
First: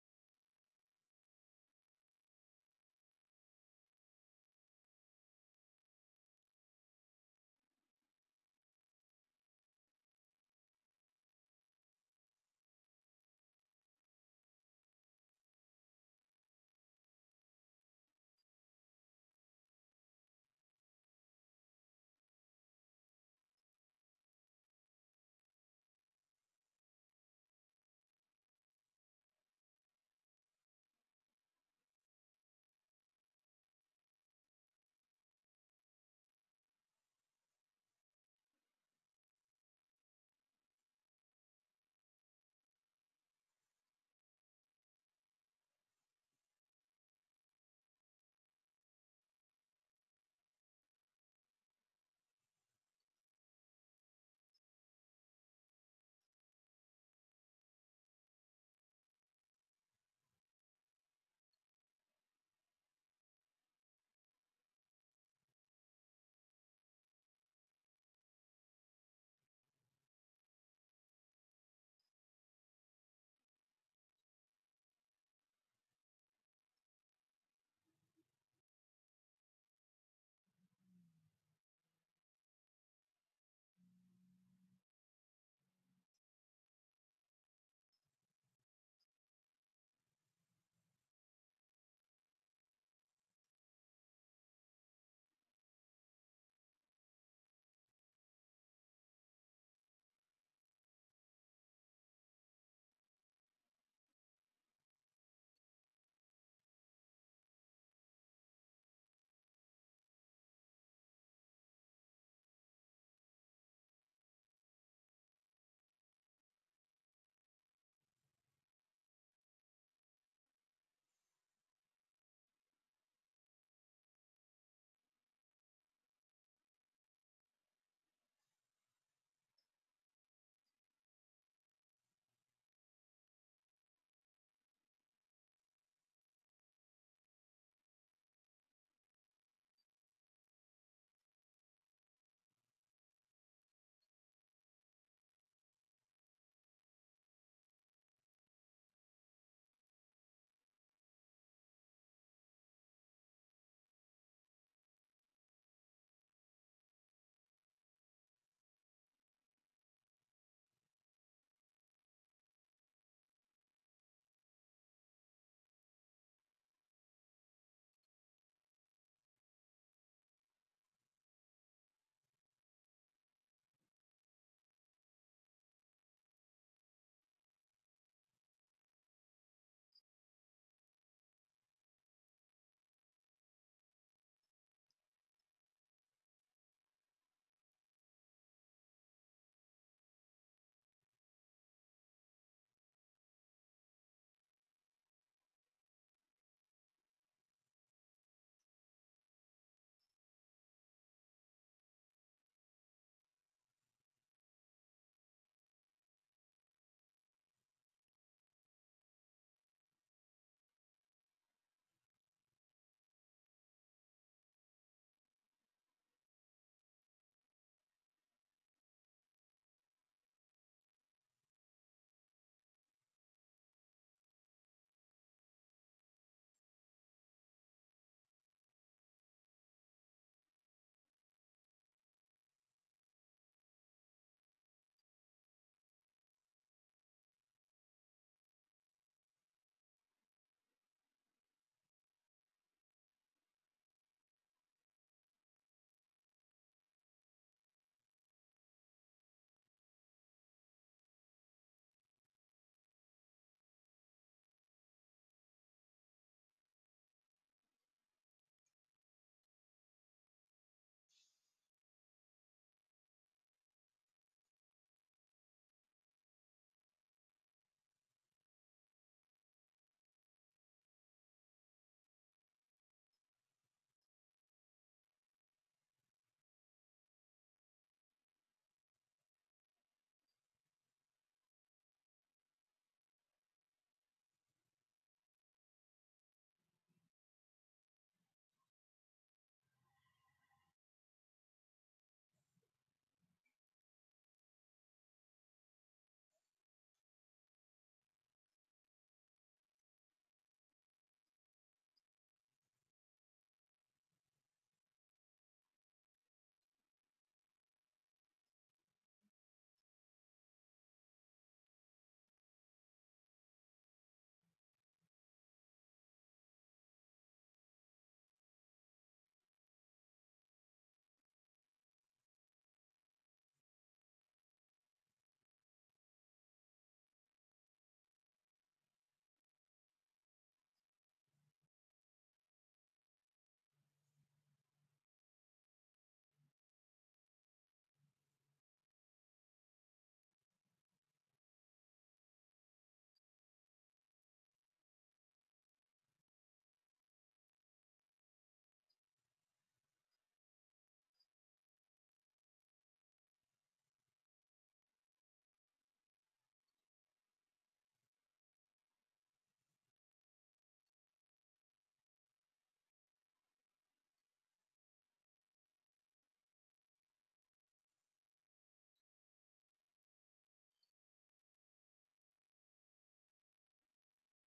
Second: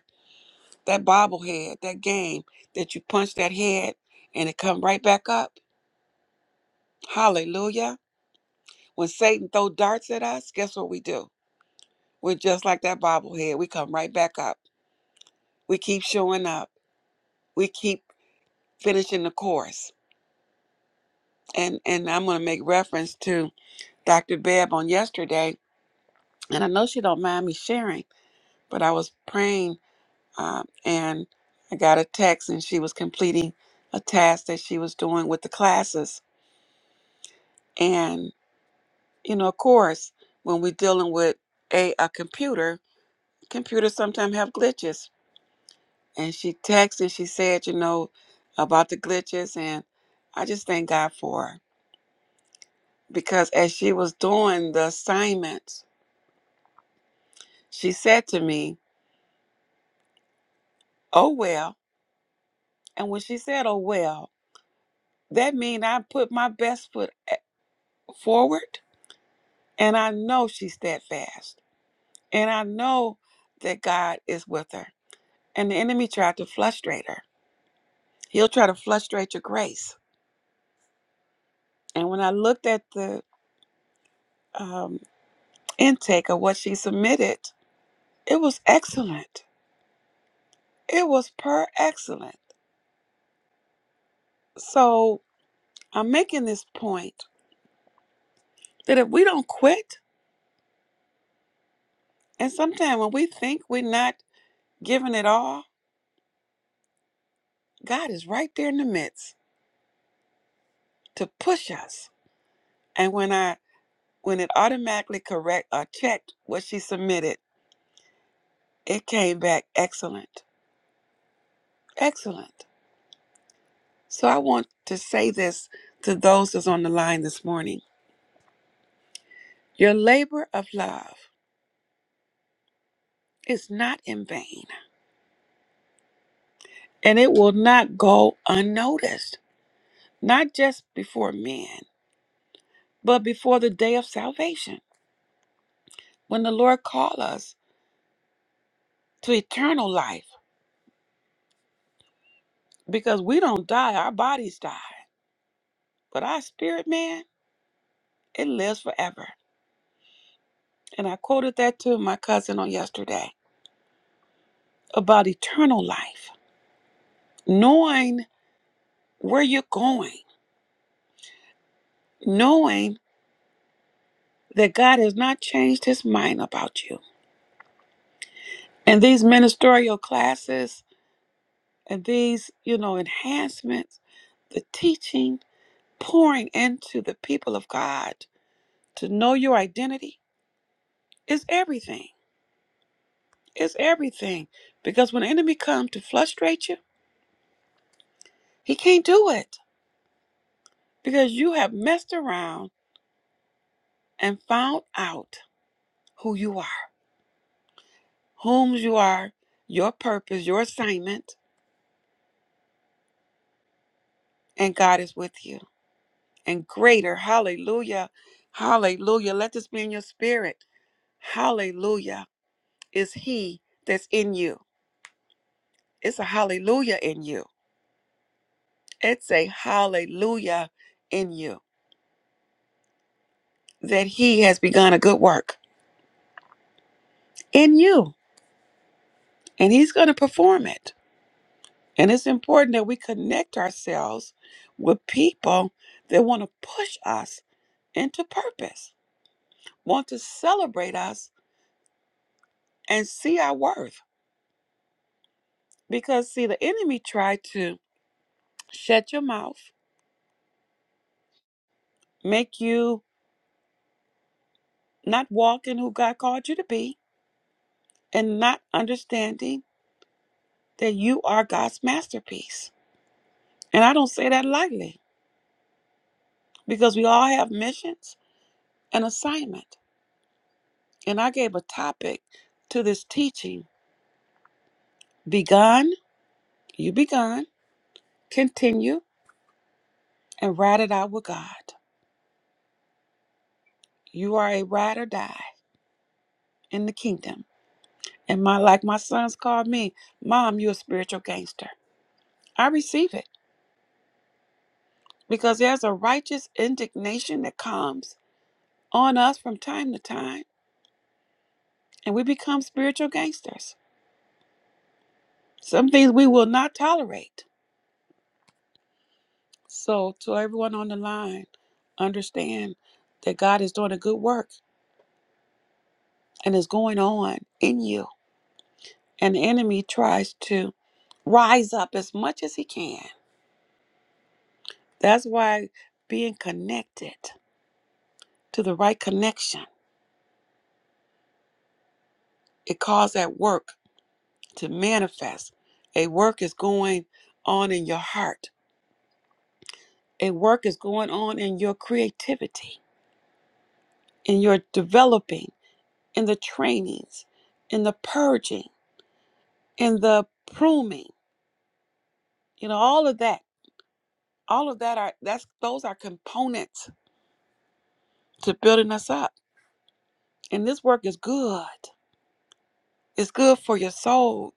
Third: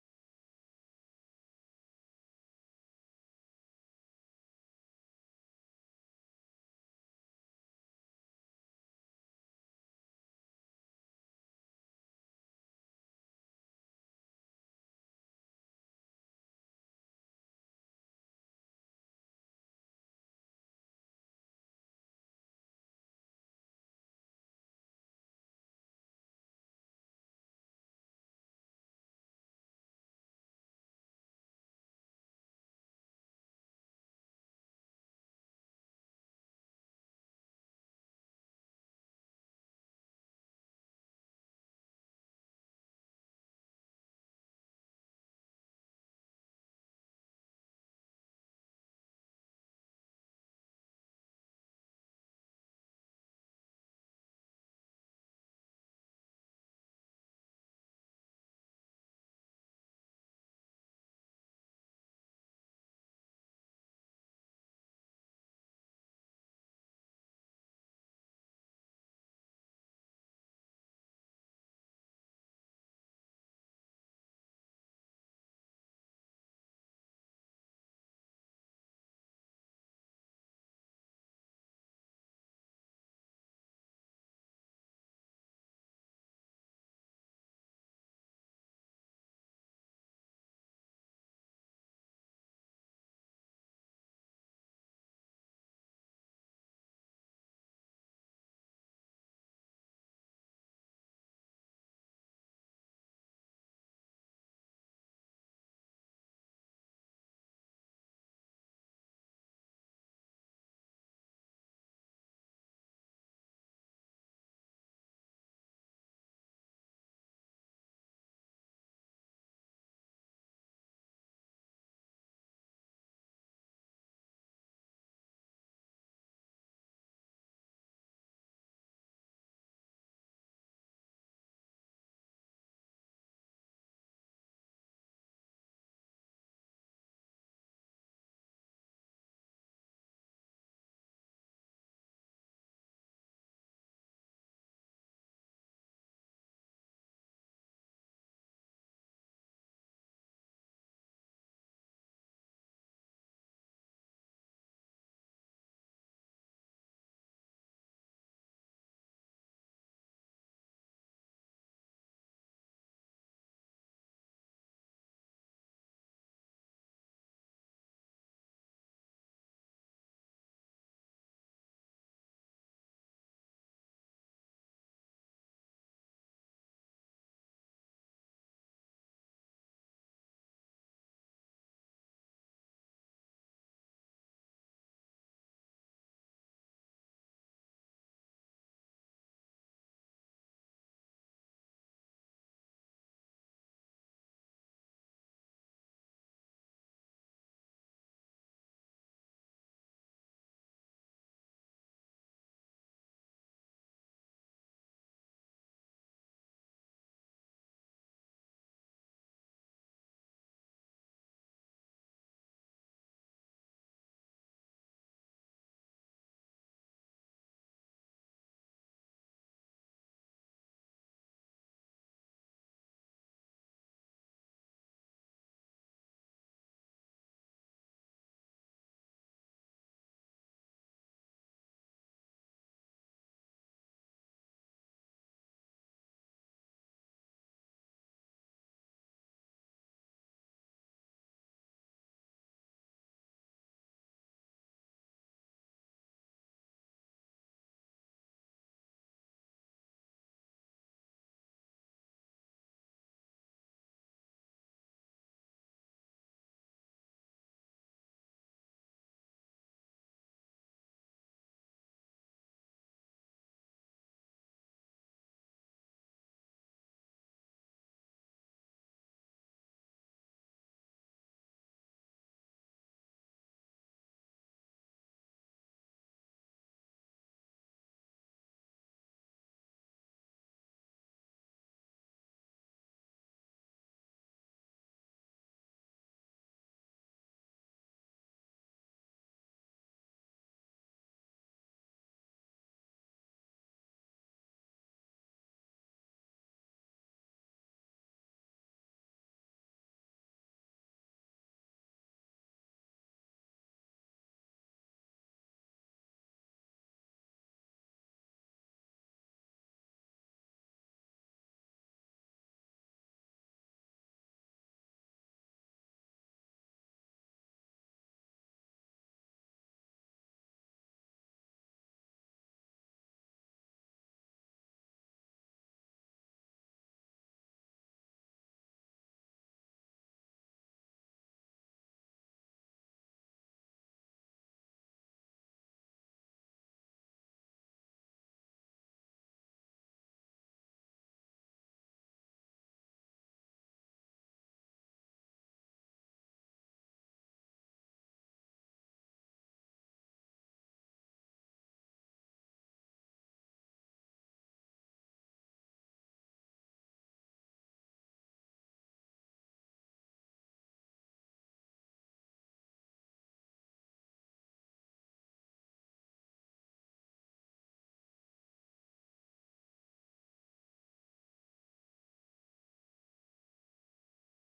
Speaker 1: that bobblehead, that game that you punch that head and it come right back up. Hallelujah. When Satan throw darts at us, guess what we do? We're just like that bobblehead. We come right back up. We keep showing up. We keep finishing the course. And and I'm gonna make reference to Dr. Bebb on yesterday, and I know she don't mind me sharing, but I was praying um, and I got a text and she was completing a task that she was doing with the classes. and. you know, of course, when we're dealing with a, a computer, computers sometimes have glitches. And she texted, she said, you know, about the glitches. And I just thank God for her. Because as she was doing the assignments, she said to me, oh, well. And when she said, oh, well, that means I put my best foot a- forward. And I know she's steadfast. And I know that God is with her. And the enemy tried to frustrate her He'll try to frustrate your grace. And when I looked at the um, intake of what she submitted, it was excellent. It was per excellent. So I'm making this point that if we don't quit, and sometimes when we think we're not giving it all, God is right there in the midst to push us. And when I when it automatically correct or checked what she submitted, it came back excellent. Excellent. So I want to say this to those that's on the line this morning. Your labor of love is not in vain, and it will not go unnoticed, not just before men, but before the day of salvation, when the Lord call us to eternal life, because we don't die, our bodies die, but our spirit man, it lives forever. And I quoted that to my cousin on yesterday about eternal life, knowing where you're going, knowing that God has not changed his mind about you. And these ministerial classes and these, you know, enhancements, the teaching, pouring into the people of God to know your identity is everything. It's everything. Because when the enemy comes to frustrate you, he can't do it because you have messed around and found out who you are, whom you are, your purpose, your assignment, and God is with you. and greater. Hallelujah. Hallelujah. Let this be in your spirit. Hallelujah is he that's in you. It's a hallelujah in you. It's a hallelujah in you that he has begun a good work in you and he's going to perform it. And it's important that we connect ourselves with people that want to push us into purpose, want to celebrate us and see our worth. Because, see, the enemy tried to shut your mouth, make you not walk in who God called you to be, and not understanding that you are God's masterpiece. And I don't say that lightly because we all have missions and assignment. And I gave a topic to this teaching begun, you begun, continue, and ride it out with God. You are a ride or die in the kingdom. And my like my sons called me, Mom, you're a spiritual gangster. I receive it. because there's a righteous indignation that comes on us from time to time, and we become spiritual gangsters. Some things we will not tolerate. So, to everyone on the line, understand that God is doing a good work and is going on in you, and the enemy tries to rise up as much as he can. That's why being connected to the right connection, it calls that work to manifest. A work is going on in your heart a work is going on in your creativity, in your developing, in the trainings, in the purging, in the pruning, you know, all of that. All of that are that's those are components to building us up. And this work is good. It's good for your soul.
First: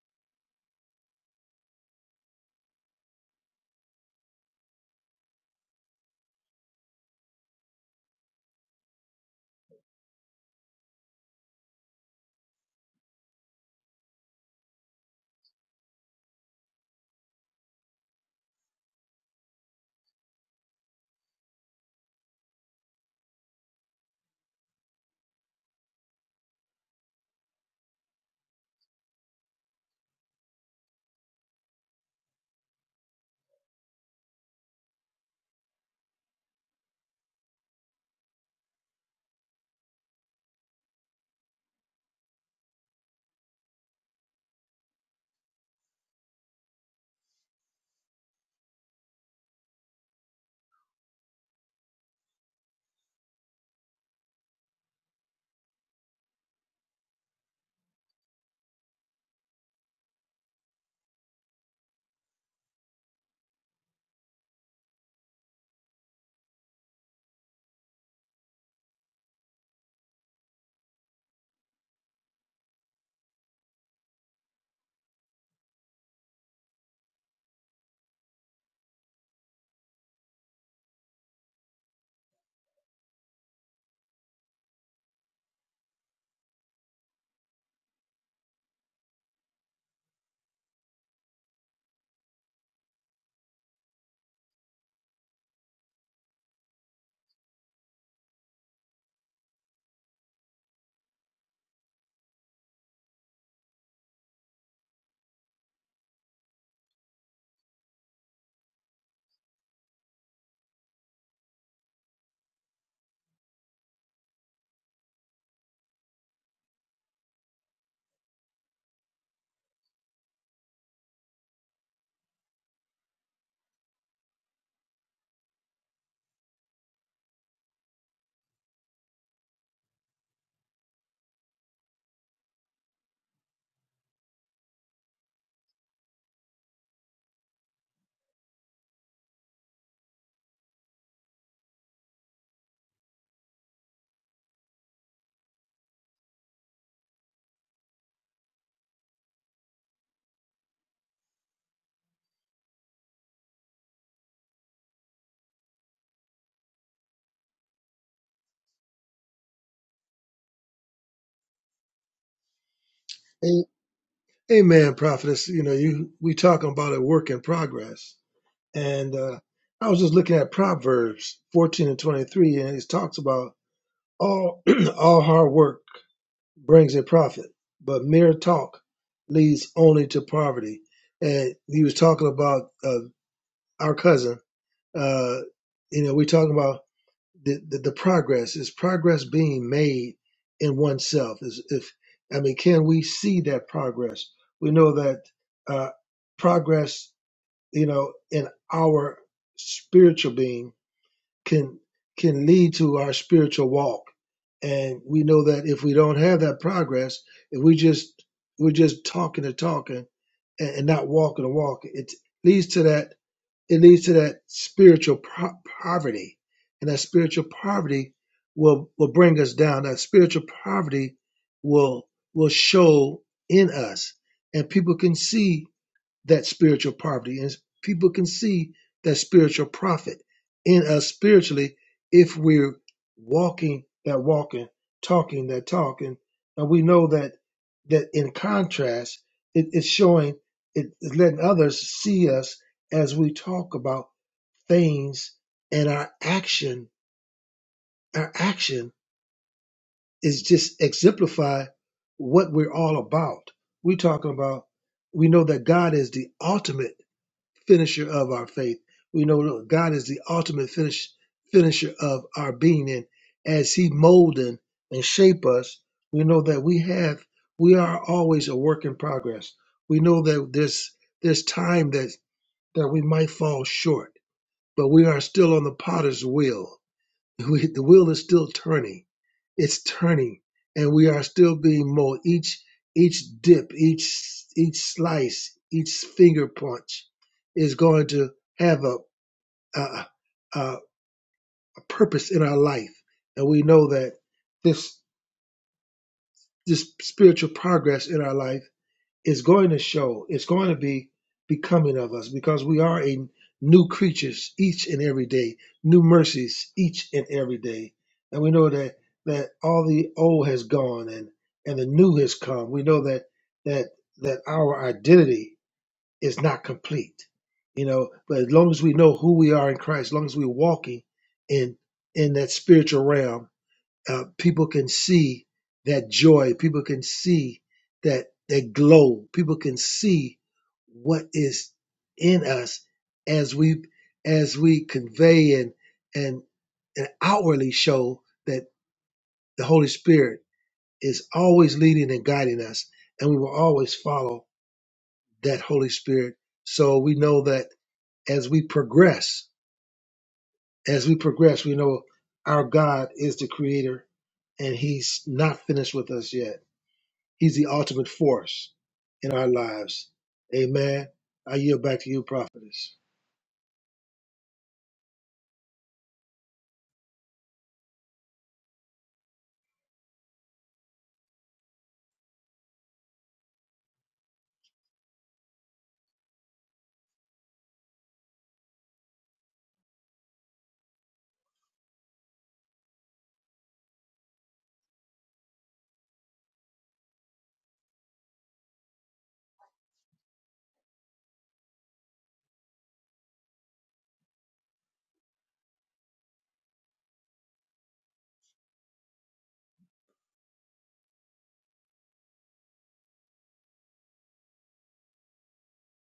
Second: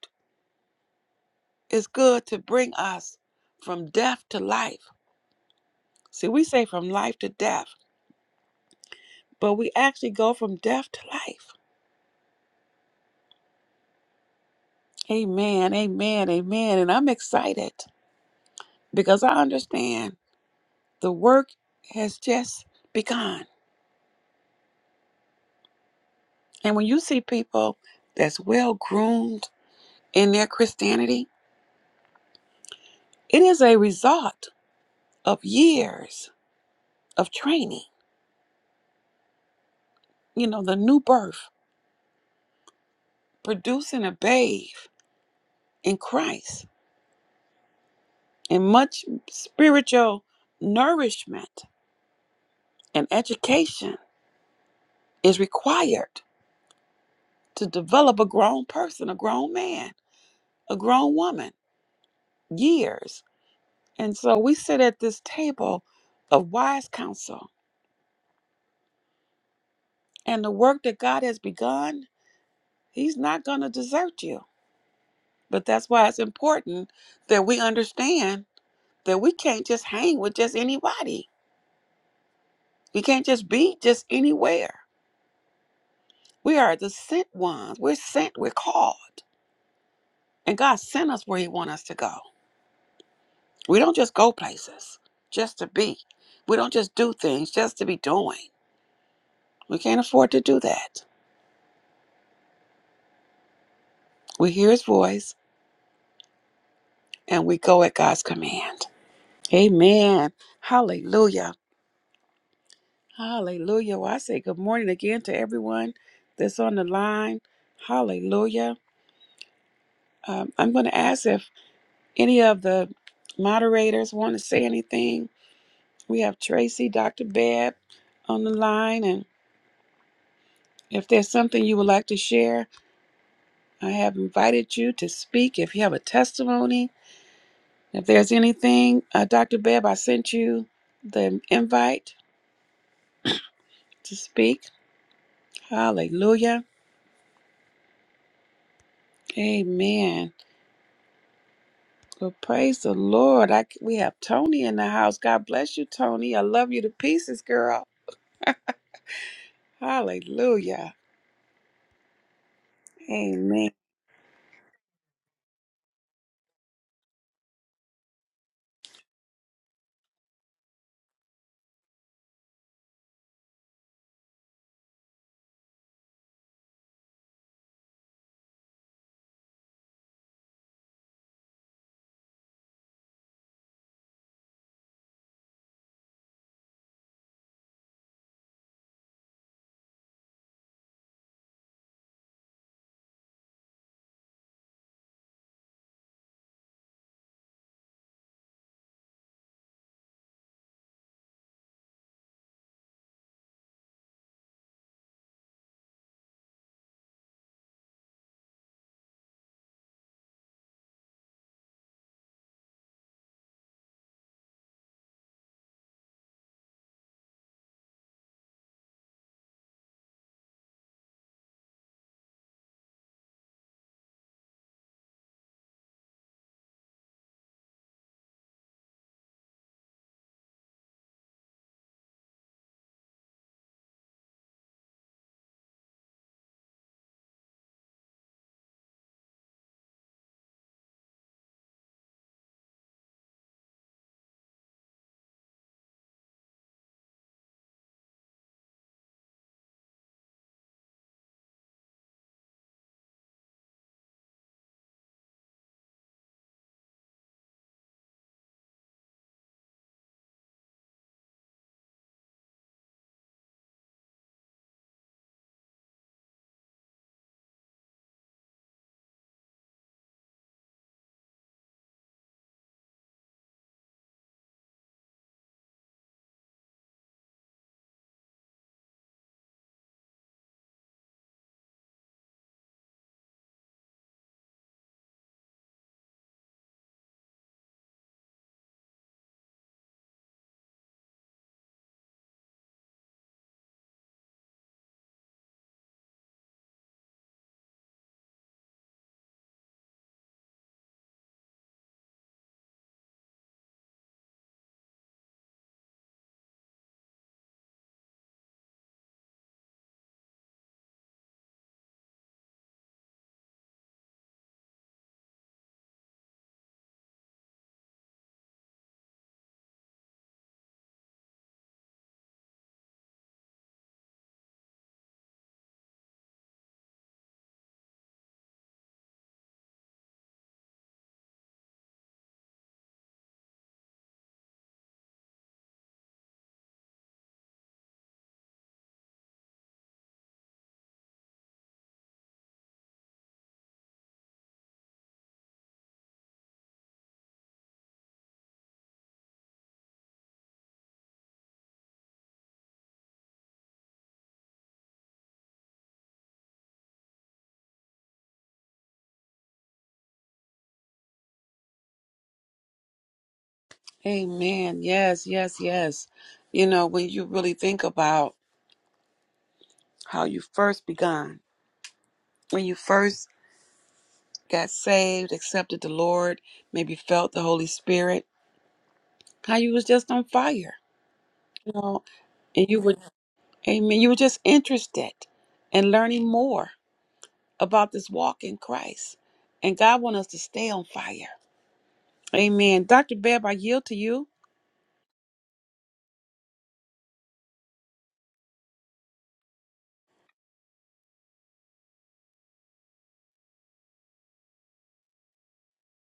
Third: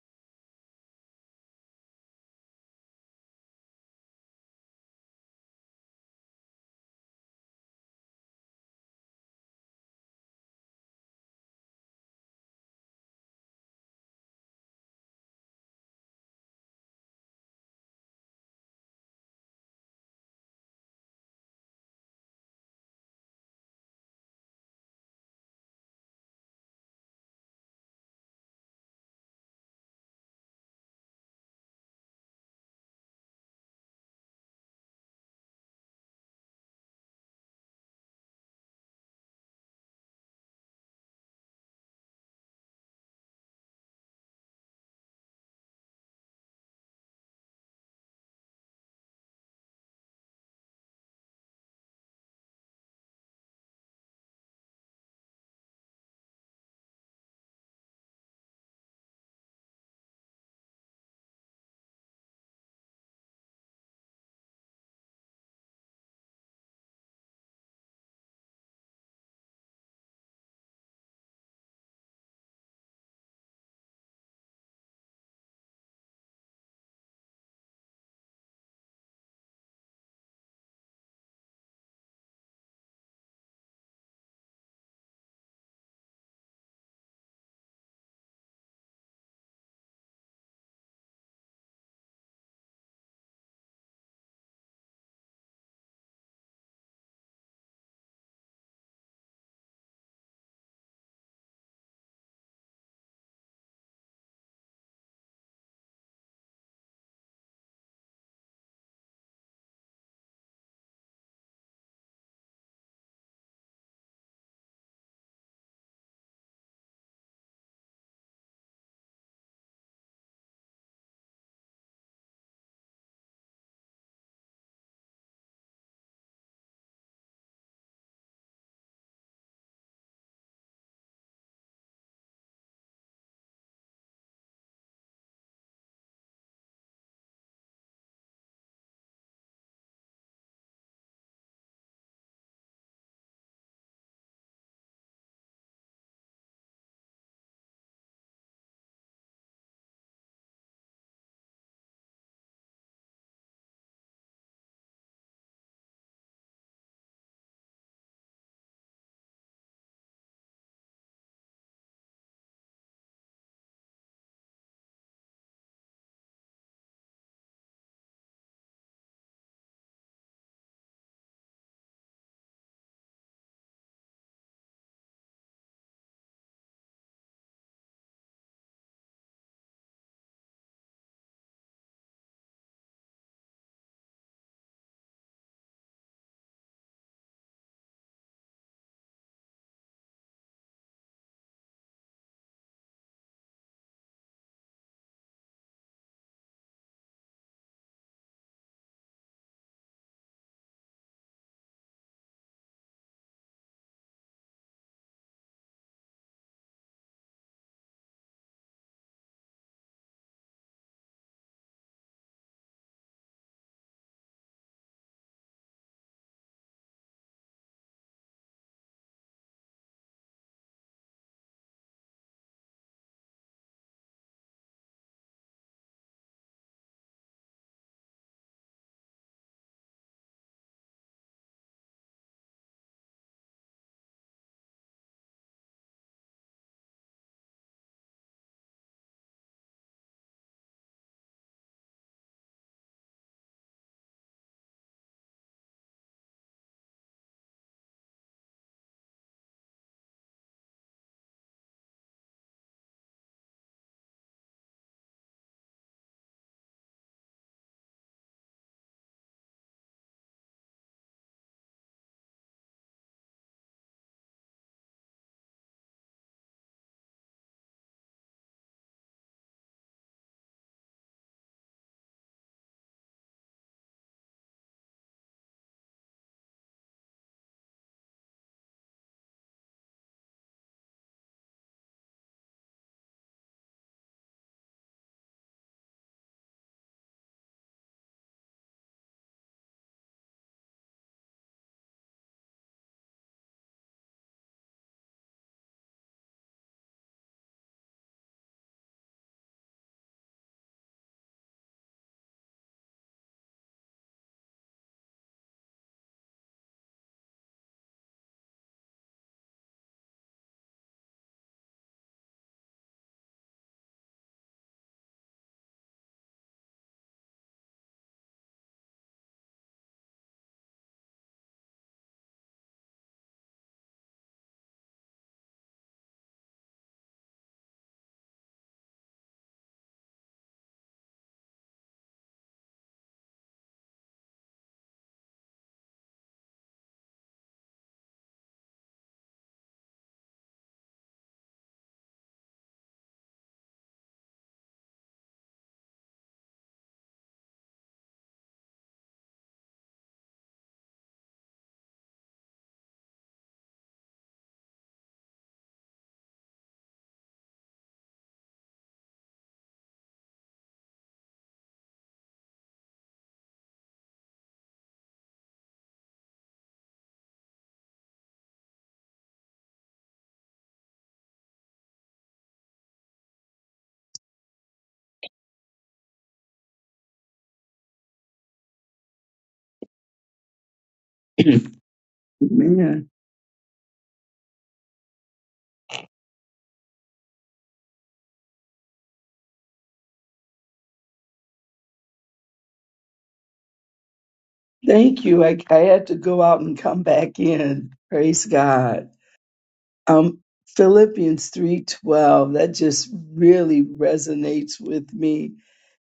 Speaker 1: It's good to bring us from death to life. See, we say from life to death, but we actually go from death to life. Amen. Amen. Amen. And I'm excited because I understand the work has just begun. And when you see people that's well groomed in their Christianity, it is a result of years of training, you know, the new birth, producing a babe in Christ, and much spiritual nourishment and education is required to develop a grown person, a grown man, a grown woman, years. And so we sit at this table of wise counsel And the work that God has begun, He's not going to desert you. But that's why it's important that we understand that we can't just hang with just anybody. We can't just be just anywhere. We are the sent ones. We're sent, we're called. And God sent us where He wants us to go. We don't just go places just to be. We don't just do things just to be doing. We can't afford to do that. We hear His voice and we go at God's command. Amen. Hallelujah. Hallelujah. Well, I say good morning again to everyone that's on the line. Hallelujah. Um, I'm going to ask if any of the moderators want to say anything. We have Tracy, Dr. Bab on the line. And if there's something you would like to share, I have invited you to speak. If you have a testimony, if there's anything, uh, Dr. Bab, I sent you the invite to speak. Hallelujah. Amen. Well, praise the Lord. I, c- we have Tony in the house. God bless you, Tony. I love you to pieces, girl. Hallelujah. Amen.
Speaker 2: Amen, prophetess. You know, you we talking about a work in progress, and uh, I was just looking at Proverbs fourteen and twenty three, and it talks about all all hard work brings a profit, but mere talk leads only to poverty. And he was talking about uh, our cousin. Uh, you know, we talking about the, the, the progress is progress being made in oneself is if i mean can we see that progress we know that uh, progress you know in our spiritual being can can lead to our spiritual walk and we know that if we don't have that progress if we just we're just talking and talking and, and not walking and walking it leads to that it leads to that spiritual po- poverty, and that spiritual poverty will will bring us down. That spiritual poverty will will show in us, and people can see that spiritual poverty and people can see that spiritual profit in us spiritually if we're walking that walking talking that talking and we know that that in contrast it, it's showing it, it's letting others see us as we talk about things and our action our action is just exemplify what we're all about we're talking about we know that god is the ultimate finisher of our faith. We know God is the ultimate finish, finisher of our being, and as He molding and and shape us, we know that we have we are always a work in progress. We know that there's there's time that that we might fall short, but we are still on the Potter's wheel, we, the wheel is still turning. It's turning, and we are still being molded. Each each dip, each each slice, each finger punch is going to have a a, a, a purpose in our life, and we know that this this spiritual progress in our life is going to show. It's going to be becoming of us because we are a new creatures each and every day, new mercies each and every day. And we know that that all the old has gone and and the new has come. We know that that that our identity is not complete. You know, but as long as we know who we are in Christ, as long as we're walking in in that spiritual realm, uh, people can see that joy. People can see that that glow. People can see what is in us as we as we convey and and, and outwardly show that the Holy Spirit is always leading and guiding us, and we will always follow that Holy Spirit. So we know that as we progress, as we progress, we know our God is the Creator, and He's not finished with us yet He's the ultimate force in our lives. Amen. I yield back to you, prophetess.
Speaker 1: Amen. Yes, yes, yes. You know, when you really think about how you first begun, when you first got saved, accepted the Lord, maybe felt the Holy Spirit, how you was just on fire. You know, and you were,
Speaker 3: Man,
Speaker 1: amen, you were just interested in learning more about this walk in Christ. And God wants us to stay on fire. Amen. Dr. Beb, I yield to you.
Speaker 3: thank you. I, I had to go out and come back in. Praise God. Um, Philippians 3:12, that just really resonates with me.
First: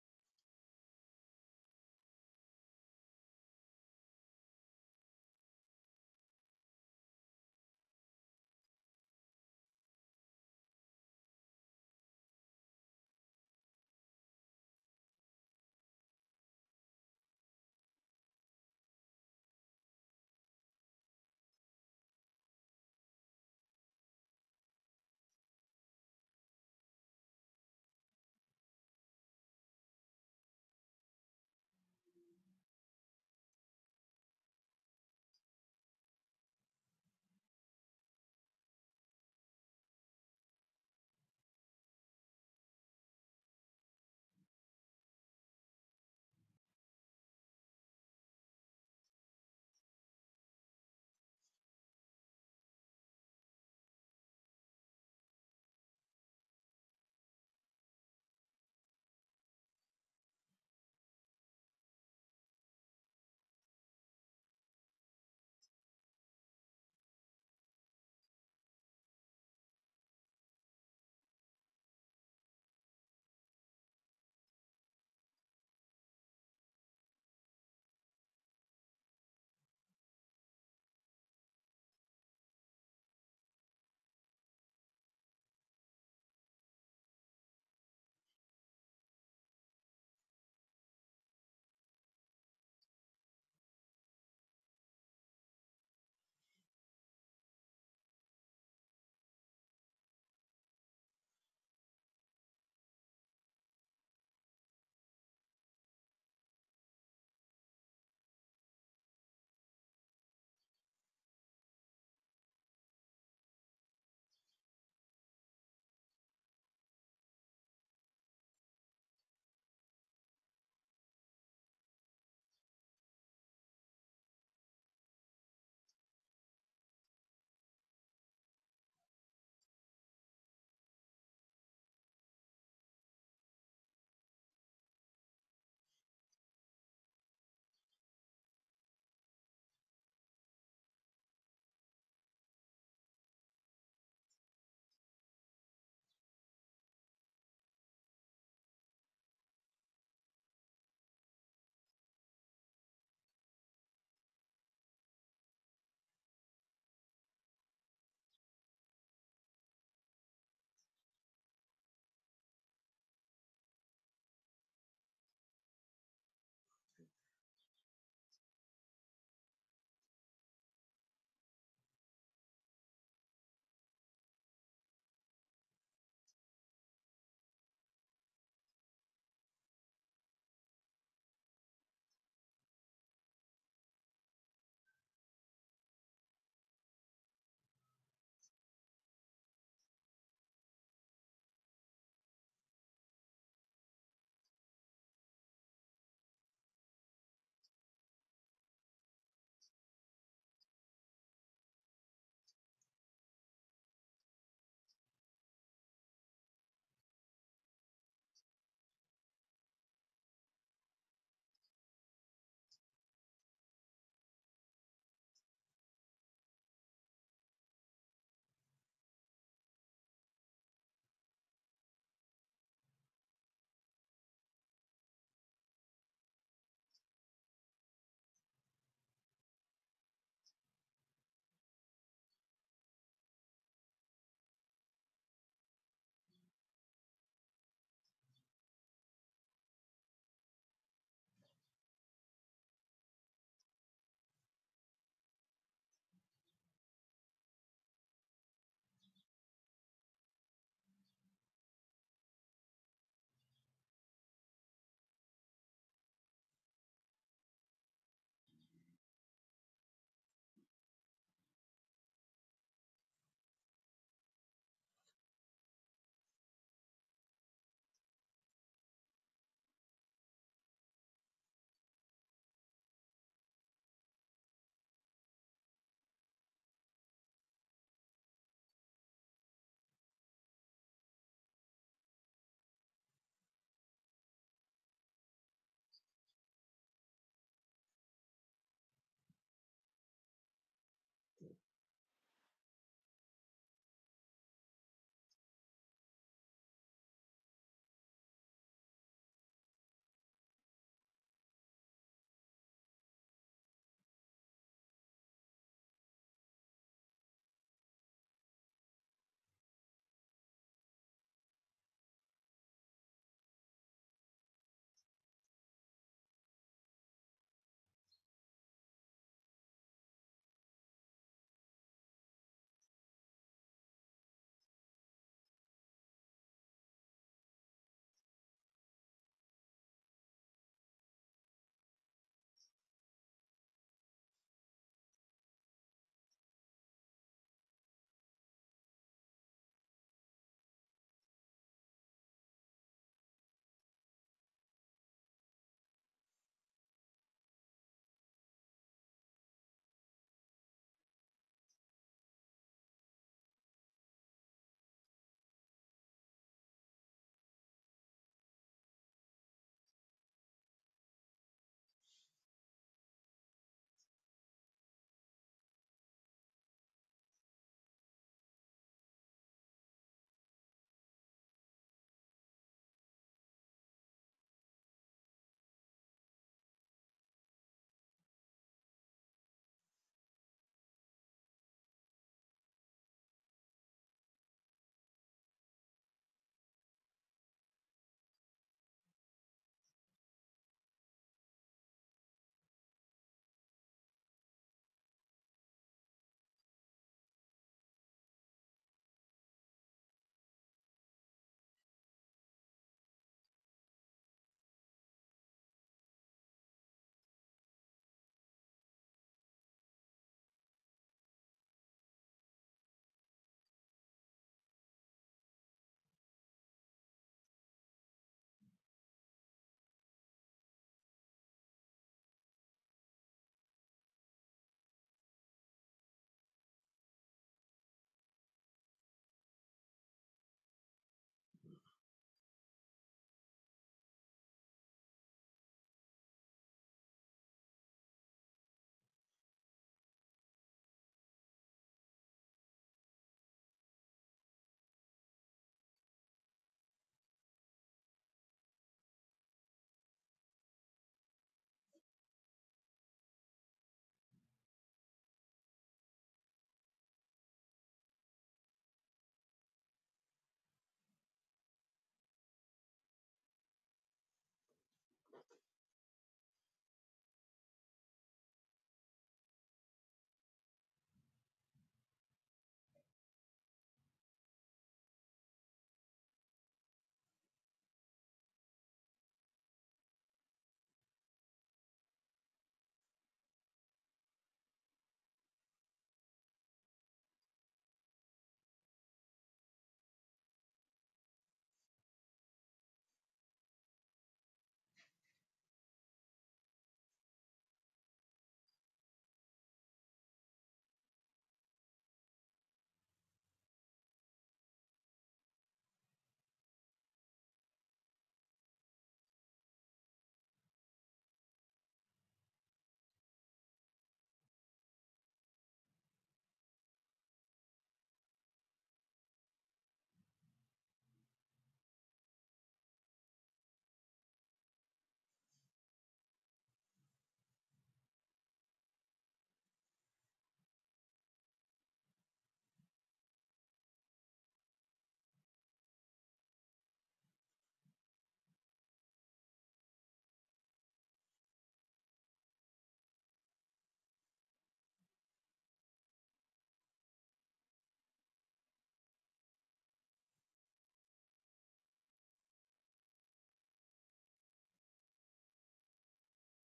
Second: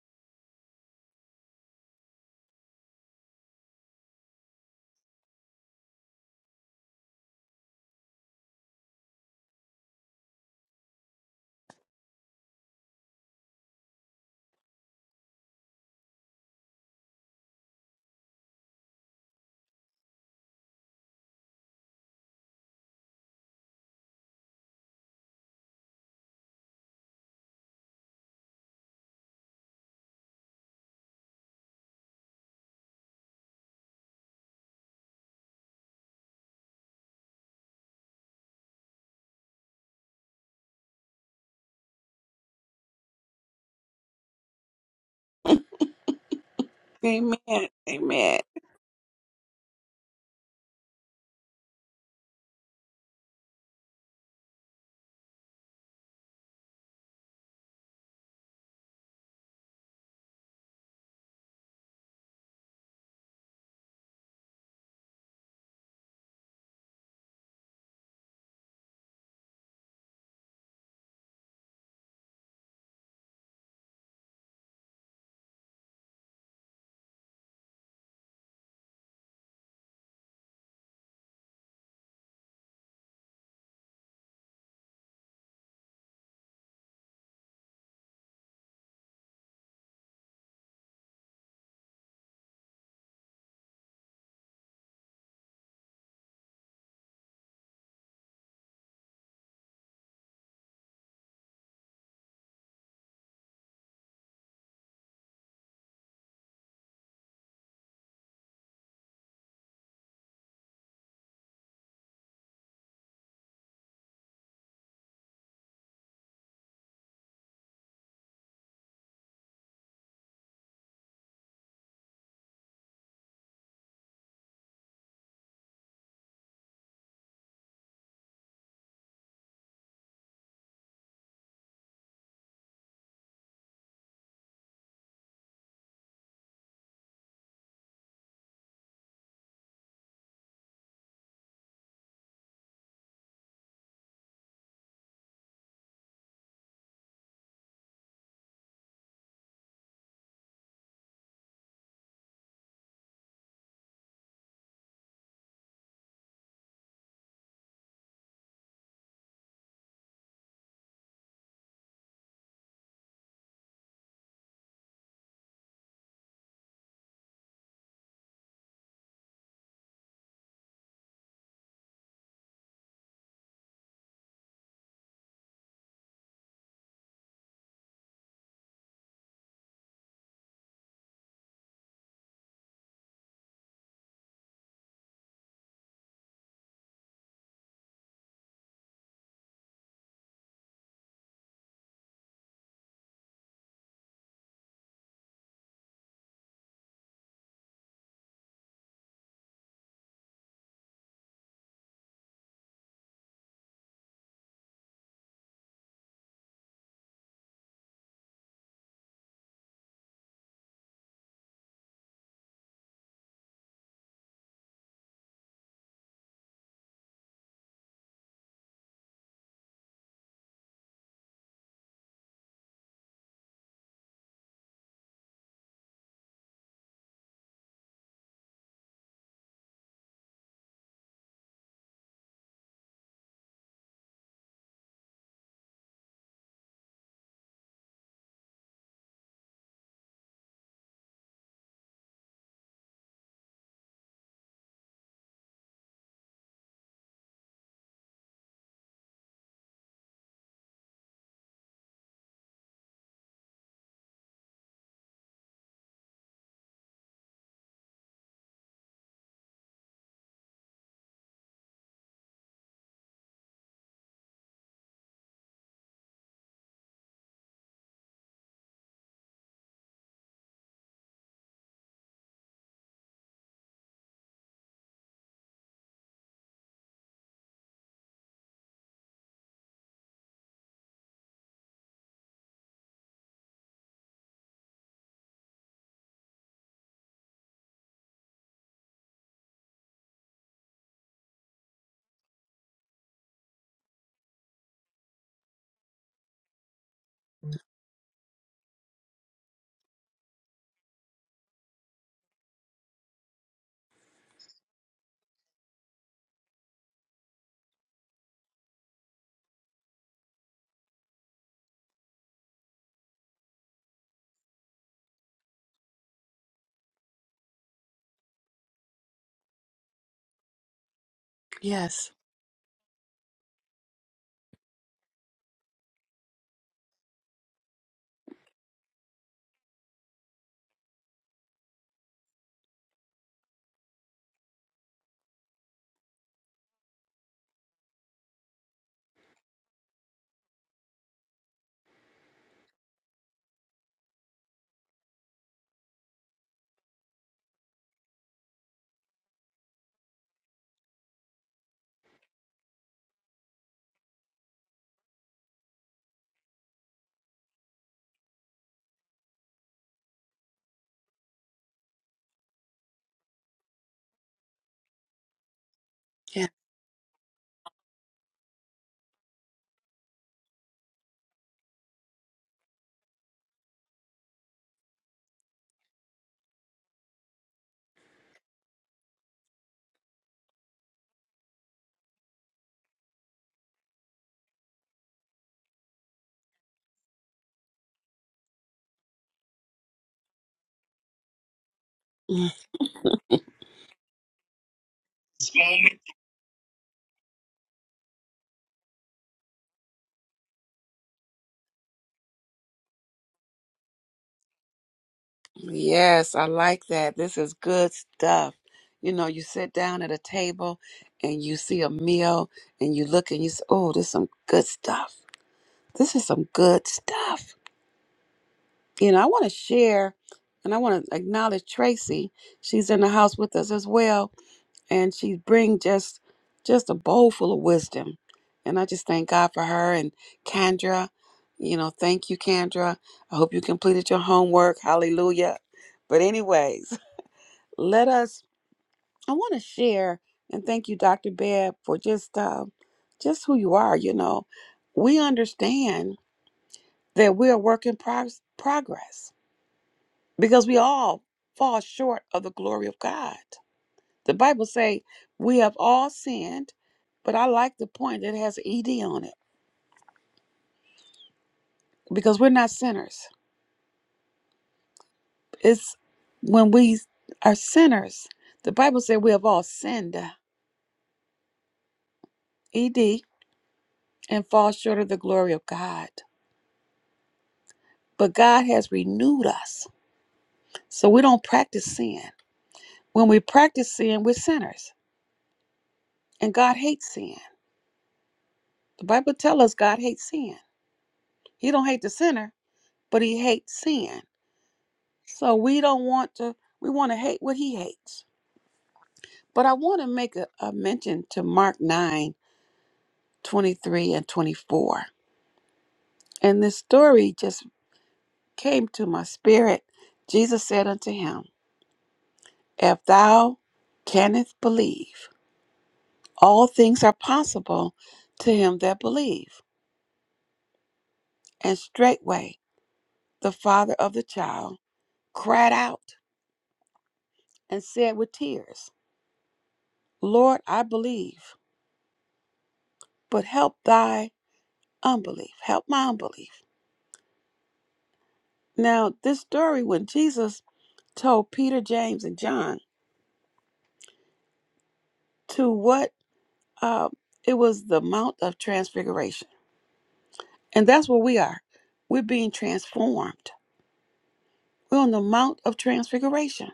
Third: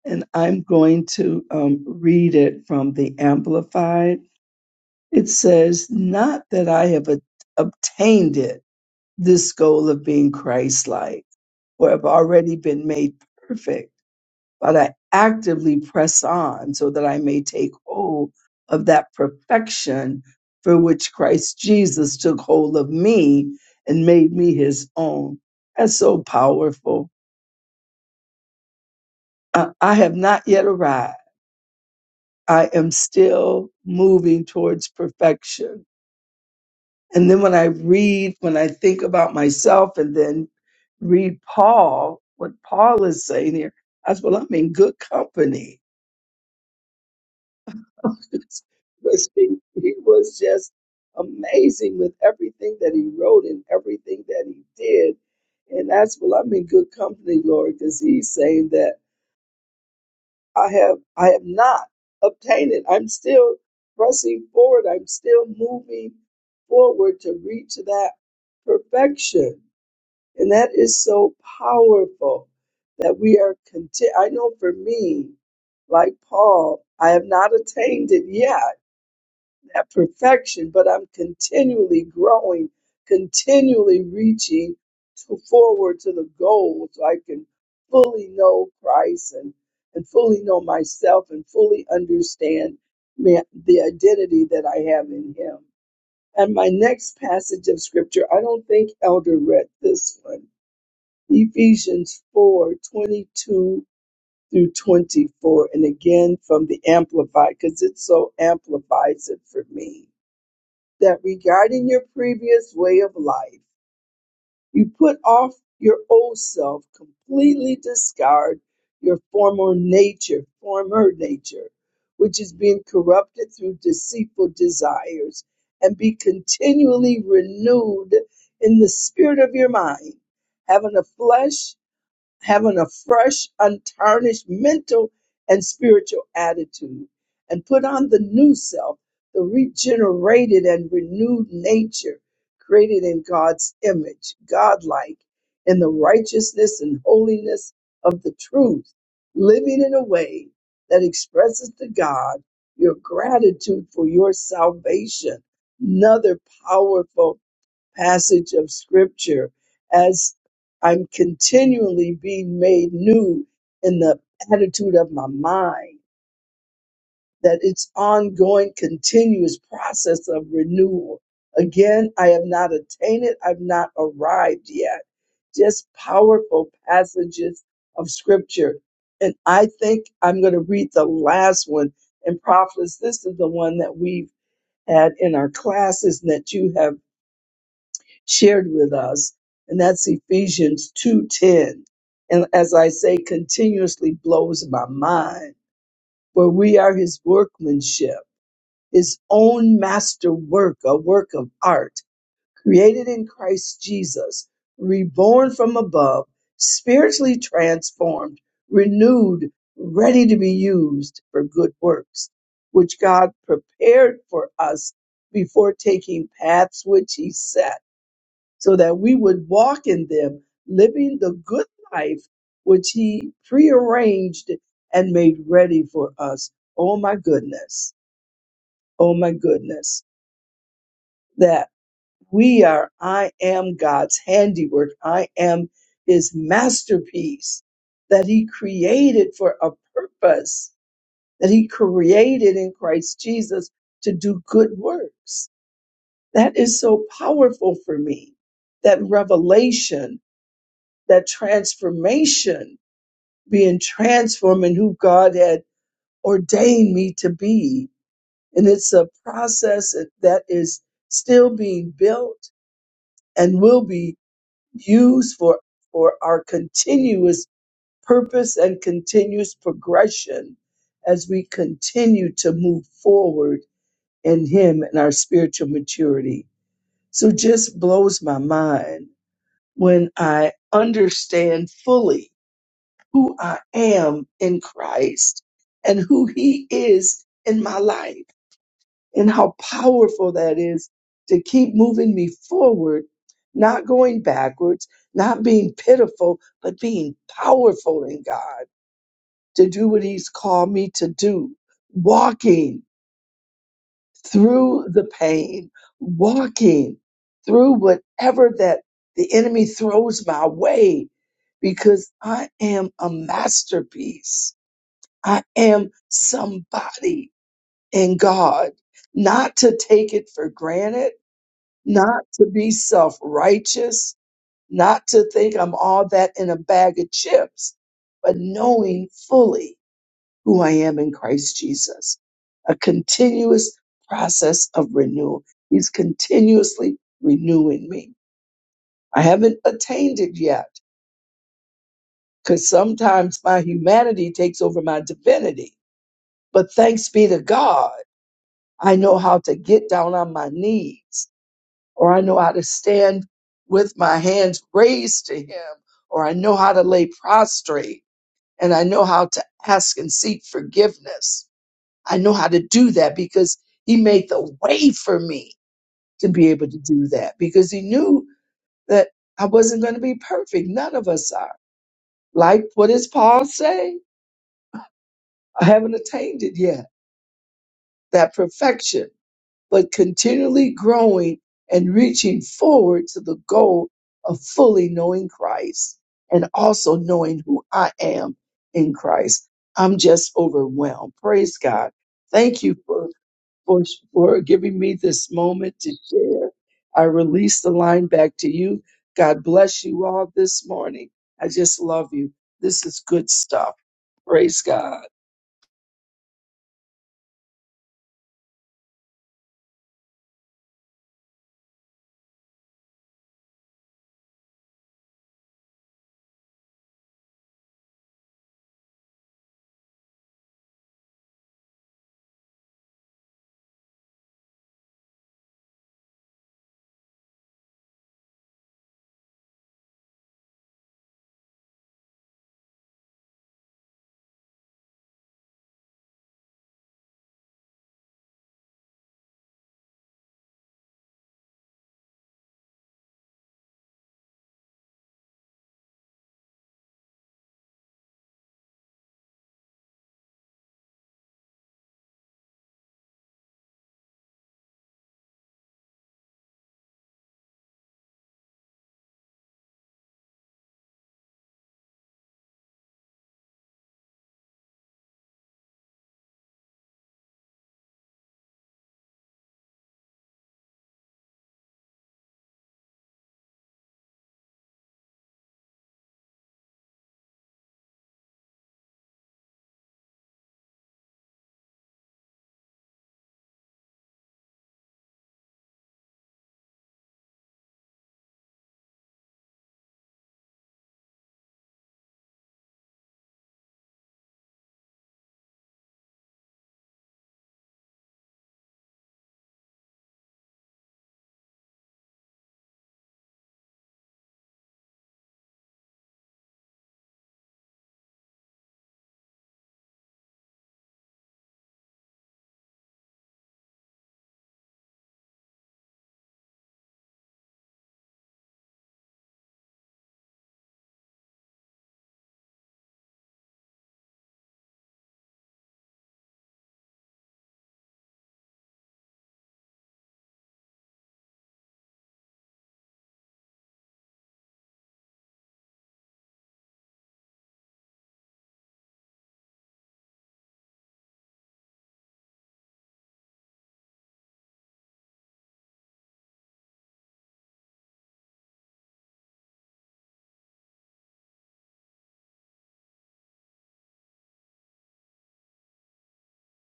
Speaker 3: And I'm going to um, read it from the Amplified. It says, Not that I have a- obtained it, this goal of being Christ like, or have already been made perfect But I actively press on so that I may take hold of that perfection for which Christ Jesus took hold of me and made me his own. That's so powerful. I, I have not yet arrived. I am still moving towards perfection. And then when I read, when I think about myself and then read Paul, what Paul is saying here, I said, well, I'm in good company
Speaker 1: Amen. Amen.
Speaker 3: was he, he was just amazing with everything that he wrote and everything that he did. And that's well, I'm in good company, Lord, because he's saying that I have I have not obtained it. I'm still pressing forward. I'm still moving forward to reach that perfection. And that is so powerful that we are content. I know for me, like Paul, I have not attained it yet that perfection, but I'm continually growing, continually reaching to forward to the goal so I can fully know Christ and, and fully know myself and fully understand ma- the identity that I have in Him. And my next passage of scripture, I don't think Elder read this one Ephesians 4 22 through 24. And again from the Amplified, because it so amplifies it for me that regarding your previous way of life, you put off your old self, completely discard your former nature, former nature, which is being corrupted through deceitful desires, and be continually renewed in the spirit of your mind, having a flesh having a fresh, untarnished mental and spiritual attitude, and put on the new self, the regenerated and renewed nature created in God's image, godlike, in the righteousness and holiness of the truth, living in a way that expresses to God your gratitude for your salvation. Another powerful passage of scripture as I'm continually being made new in the attitude of my mind, that it's ongoing, continuous process of renewal. Again, I have not attained it, I've not arrived yet. Just powerful passages of scripture. And I think I'm going to read the last one. And prophets, this is the one that we've had in our classes and that you have shared with us, and that's Ephesians 2:10. And as I say, continuously blows my mind, where we are his workmanship, his own masterwork, a work of art, created in Christ Jesus, reborn from above, spiritually transformed, renewed, ready to be used for good works, which God prepared for us before taking paths which he set so that we would walk in them, living the good life which He prearranged and made ready for us. Oh my goodness. Oh my goodness. That we are, I am God's handiwork. I am His masterpiece that He created for a purpose, that He created in Christ Jesus to do good works. That is so powerful for me. That revelation that transformation, being transformed in who God had ordained me to be. And it's a process that is still being built and will be used for, for our continuous purpose and continuous progression as we continue to move forward in Him and our spiritual maturity. So just blows my mind when I understand fully who I am in Christ and who He is in my life, and how powerful that is to keep moving me forward, not going backwards, not being pitiful, but being powerful in God to do what He's called me to do, walking through the pain, walking through whatever that the enemy throws my way, because I am a masterpiece I am somebody in God, not to take it for granted,
Speaker 1: Yes.
Speaker 3: not to be self righteous, not to think I'm all that in a bag of chips, but knowing fully who I am in Christ Jesus. A continuous process of renewal. He's continuously renewing me. I haven't attained it yet because sometimes my humanity takes over my divinity. But thanks be to God. I know how to get down on my knees, or I know how to stand with my hands raised to Him, or I know how to lay prostrate, and I know how to ask and seek forgiveness. I know how to do that because He made the way for me to
Speaker 1: Yeah.
Speaker 3: be able to do that because He knew that I wasn't going to be perfect. None of us are. Like, what does Paul say? I haven't attained it yet, that perfection. but continually growing and reaching forward to the goal of fully knowing Christ and also knowing who I am in Christ. I'm just overwhelmed. Praise God.
Speaker 1: Mm.
Speaker 3: Thank you for, for, for giving me this moment to share. I release the line back to you. God bless you all this morning. I just love you. This is good stuff. Praise God.
Speaker 1: Yes, I like that. This is good stuff. You know, you sit down at a table and you see a meal and you look and you say, oh, this is some good stuff. This is some good stuff. You know, I want to share and I want to acknowledge Tracy. She's in the house with us as well. and she bring just just a bowl full of wisdom and i just thank god for her and kendra you know thank you kendra i hope you completed your homework hallelujah but anyways let us i want to share and thank you dr beb for just uh, just who you are you know we understand that we are work in prog- progress because we all fall short of the glory of god The Bible say we have all sinned, but I like the point that has ed on it because we're not sinners. It's when we are sinners. The Bible say we have all sinned, ed, and fall short of the glory of God. But God has renewed us, so we don't practice sin. When we practice sin, we're sinners, and God hates sin. The Bible tells us God hates sin. He don't hate the sinner, but He hates sin. So we don't want to. We want to hate what He hates. But I want to make a, a mention to Mark 9 23 and 24. And this story just came to my spirit. Jesus said unto him, If thou canst believe, all things are possible to him that believe. And straightway the father of the child cried out and said with tears, Lord, I believe, but help thy unbelief. Help my unbelief. Now, this story when Jesus told Peter, James, and John to what uh, it was the Mount of Transfiguration. And that's where we are. We're being transformed. We're on the Mount of Transfiguration.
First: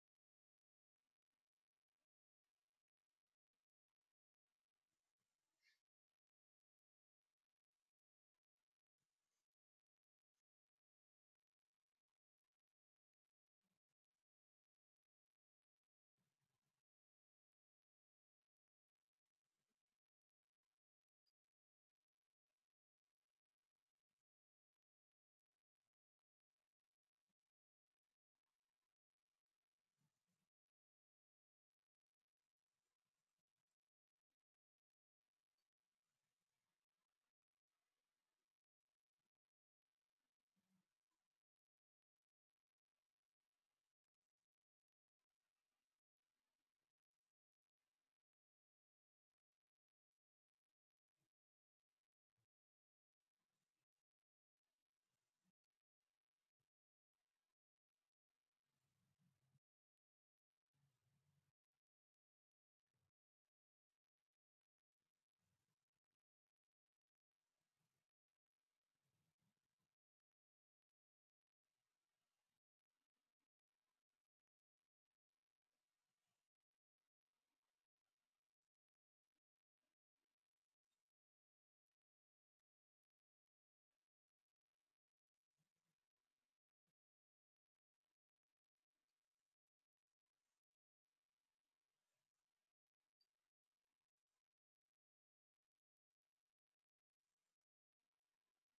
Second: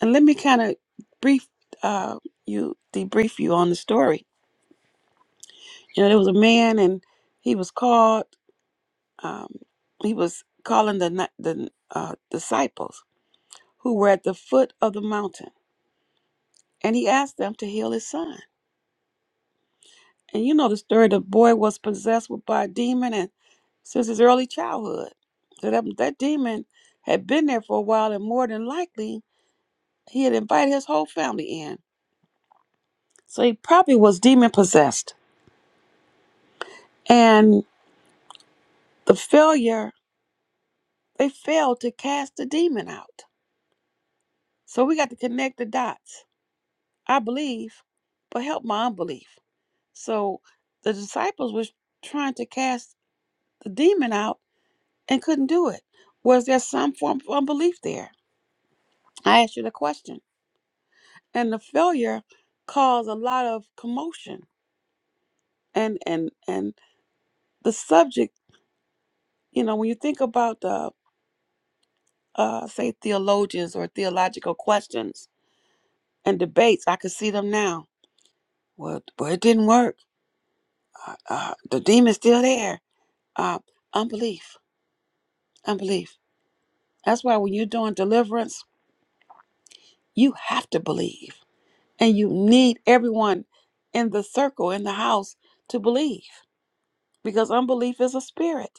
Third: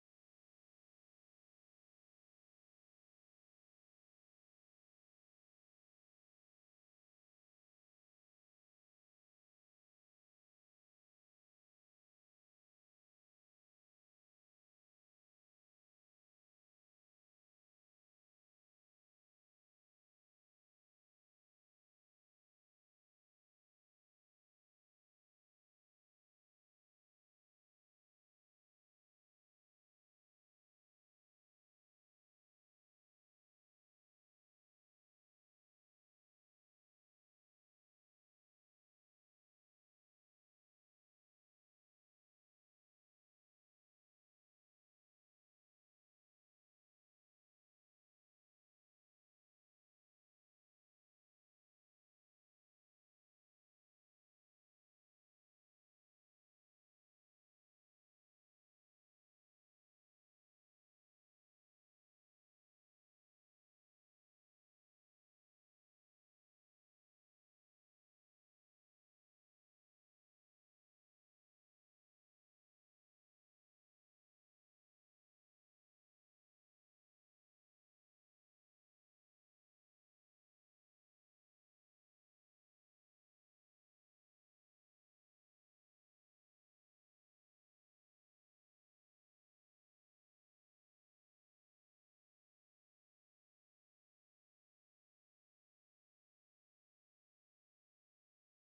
Speaker 1: And let me kind of brief uh, you, debrief you on the story. You know, there was a man, and he was called. Um, he was calling the ni- the uh, disciples who were at the foot of the mountain, and he asked them to heal his son. And you know the story, the boy was possessed with by a demon and since his early childhood. So that, that demon had been there for a while and more than likely he had invited his whole family in. So he probably was demon possessed. And the failure, they failed to cast the demon out. So we got to connect the dots. I believe, but help my unbelief. So the disciples was trying to cast the demon out and couldn't do it. Was there some form of unbelief there? I asked you the question. And the failure caused a lot of commotion. And and and the subject, you know, when you think about the uh say theologians or theological questions and debates, I can see them now. Well, well it didn't work. Uh, uh, the demon's still there. Uh, unbelief, unbelief. That's why when you're doing deliverance, you have to believe, and you need everyone in the circle in the house to believe because unbelief is a spirit.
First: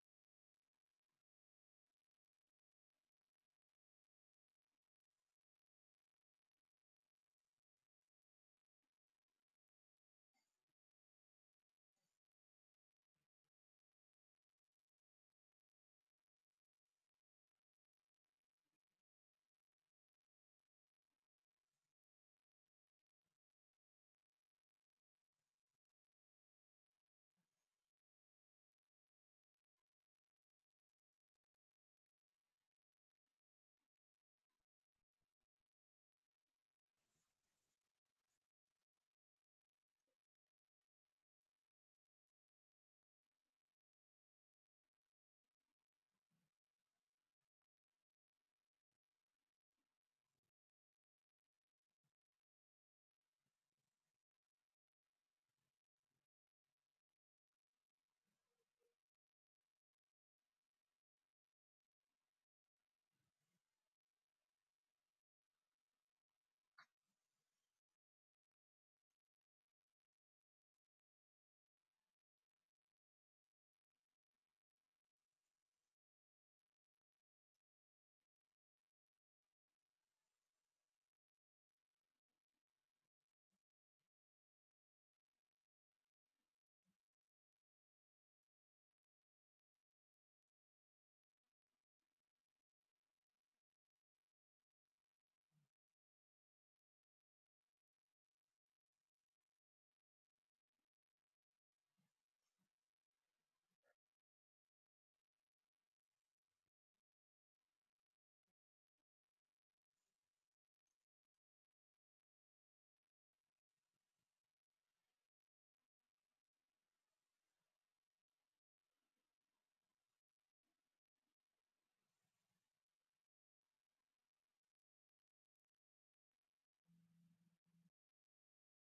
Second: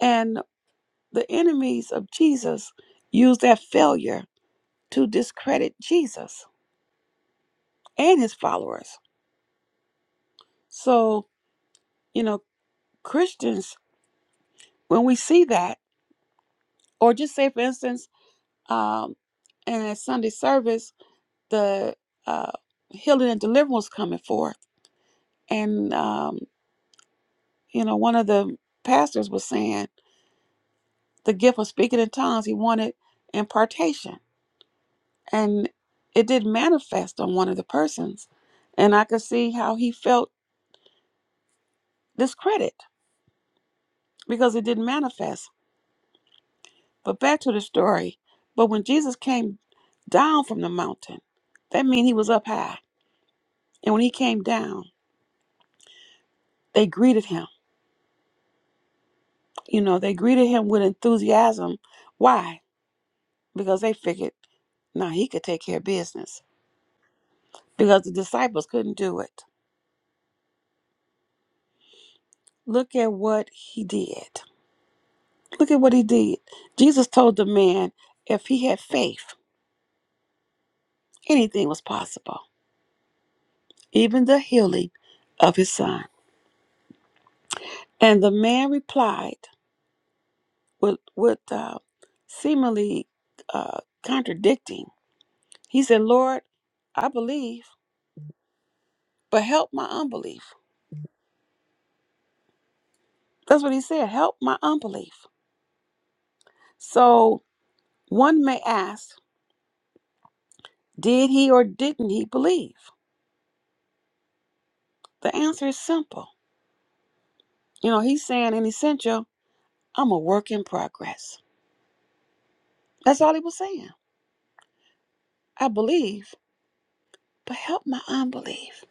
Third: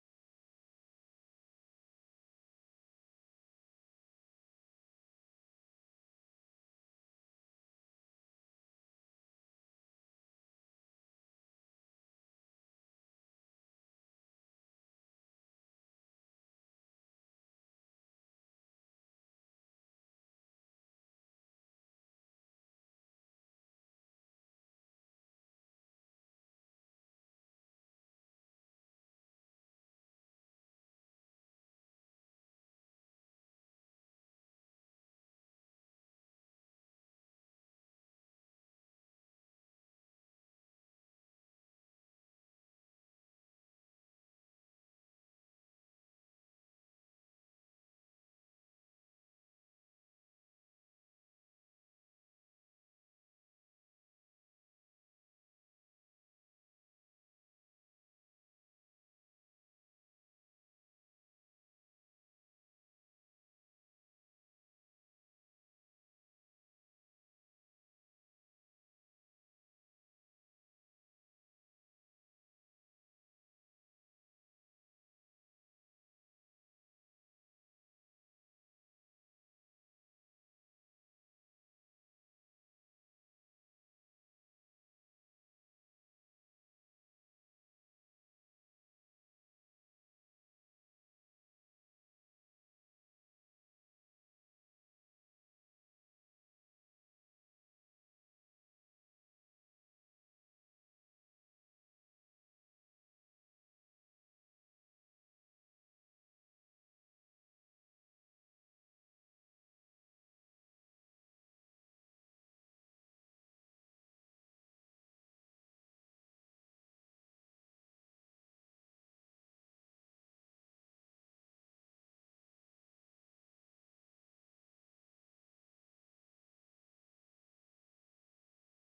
Speaker 1: And the enemies of Jesus used that failure to discredit Jesus and his followers. So, you know, Christians, when we see that, or just say, for instance, um, and at Sunday service, the uh, healing and deliverance coming forth. And, um, you know, one of the pastors was saying the gift of speaking in tongues, he wanted impartation. And it did manifest on one of the persons. And I could see how he felt this credit because it didn't manifest. But back to the story. But when Jesus came down from the mountain, that means he was up high. And when he came down, they greeted him. You know, they greeted him with enthusiasm. Why? Because they figured, now he could take care of business because the disciples couldn't do it. Look at what he did. Look at what he did. Jesus told the man if he had faith, anything was possible, even the healing of his son. And the man replied with, with uh, seemingly uh, contradicting. He said, Lord, I believe, but help my unbelief. That's what he said. Help my unbelief. So one may ask, did he or didn't he believe? The answer is simple. You know, he's saying in essential, I'm a work in progress. That's all he was saying. I believe, but help my unbelief.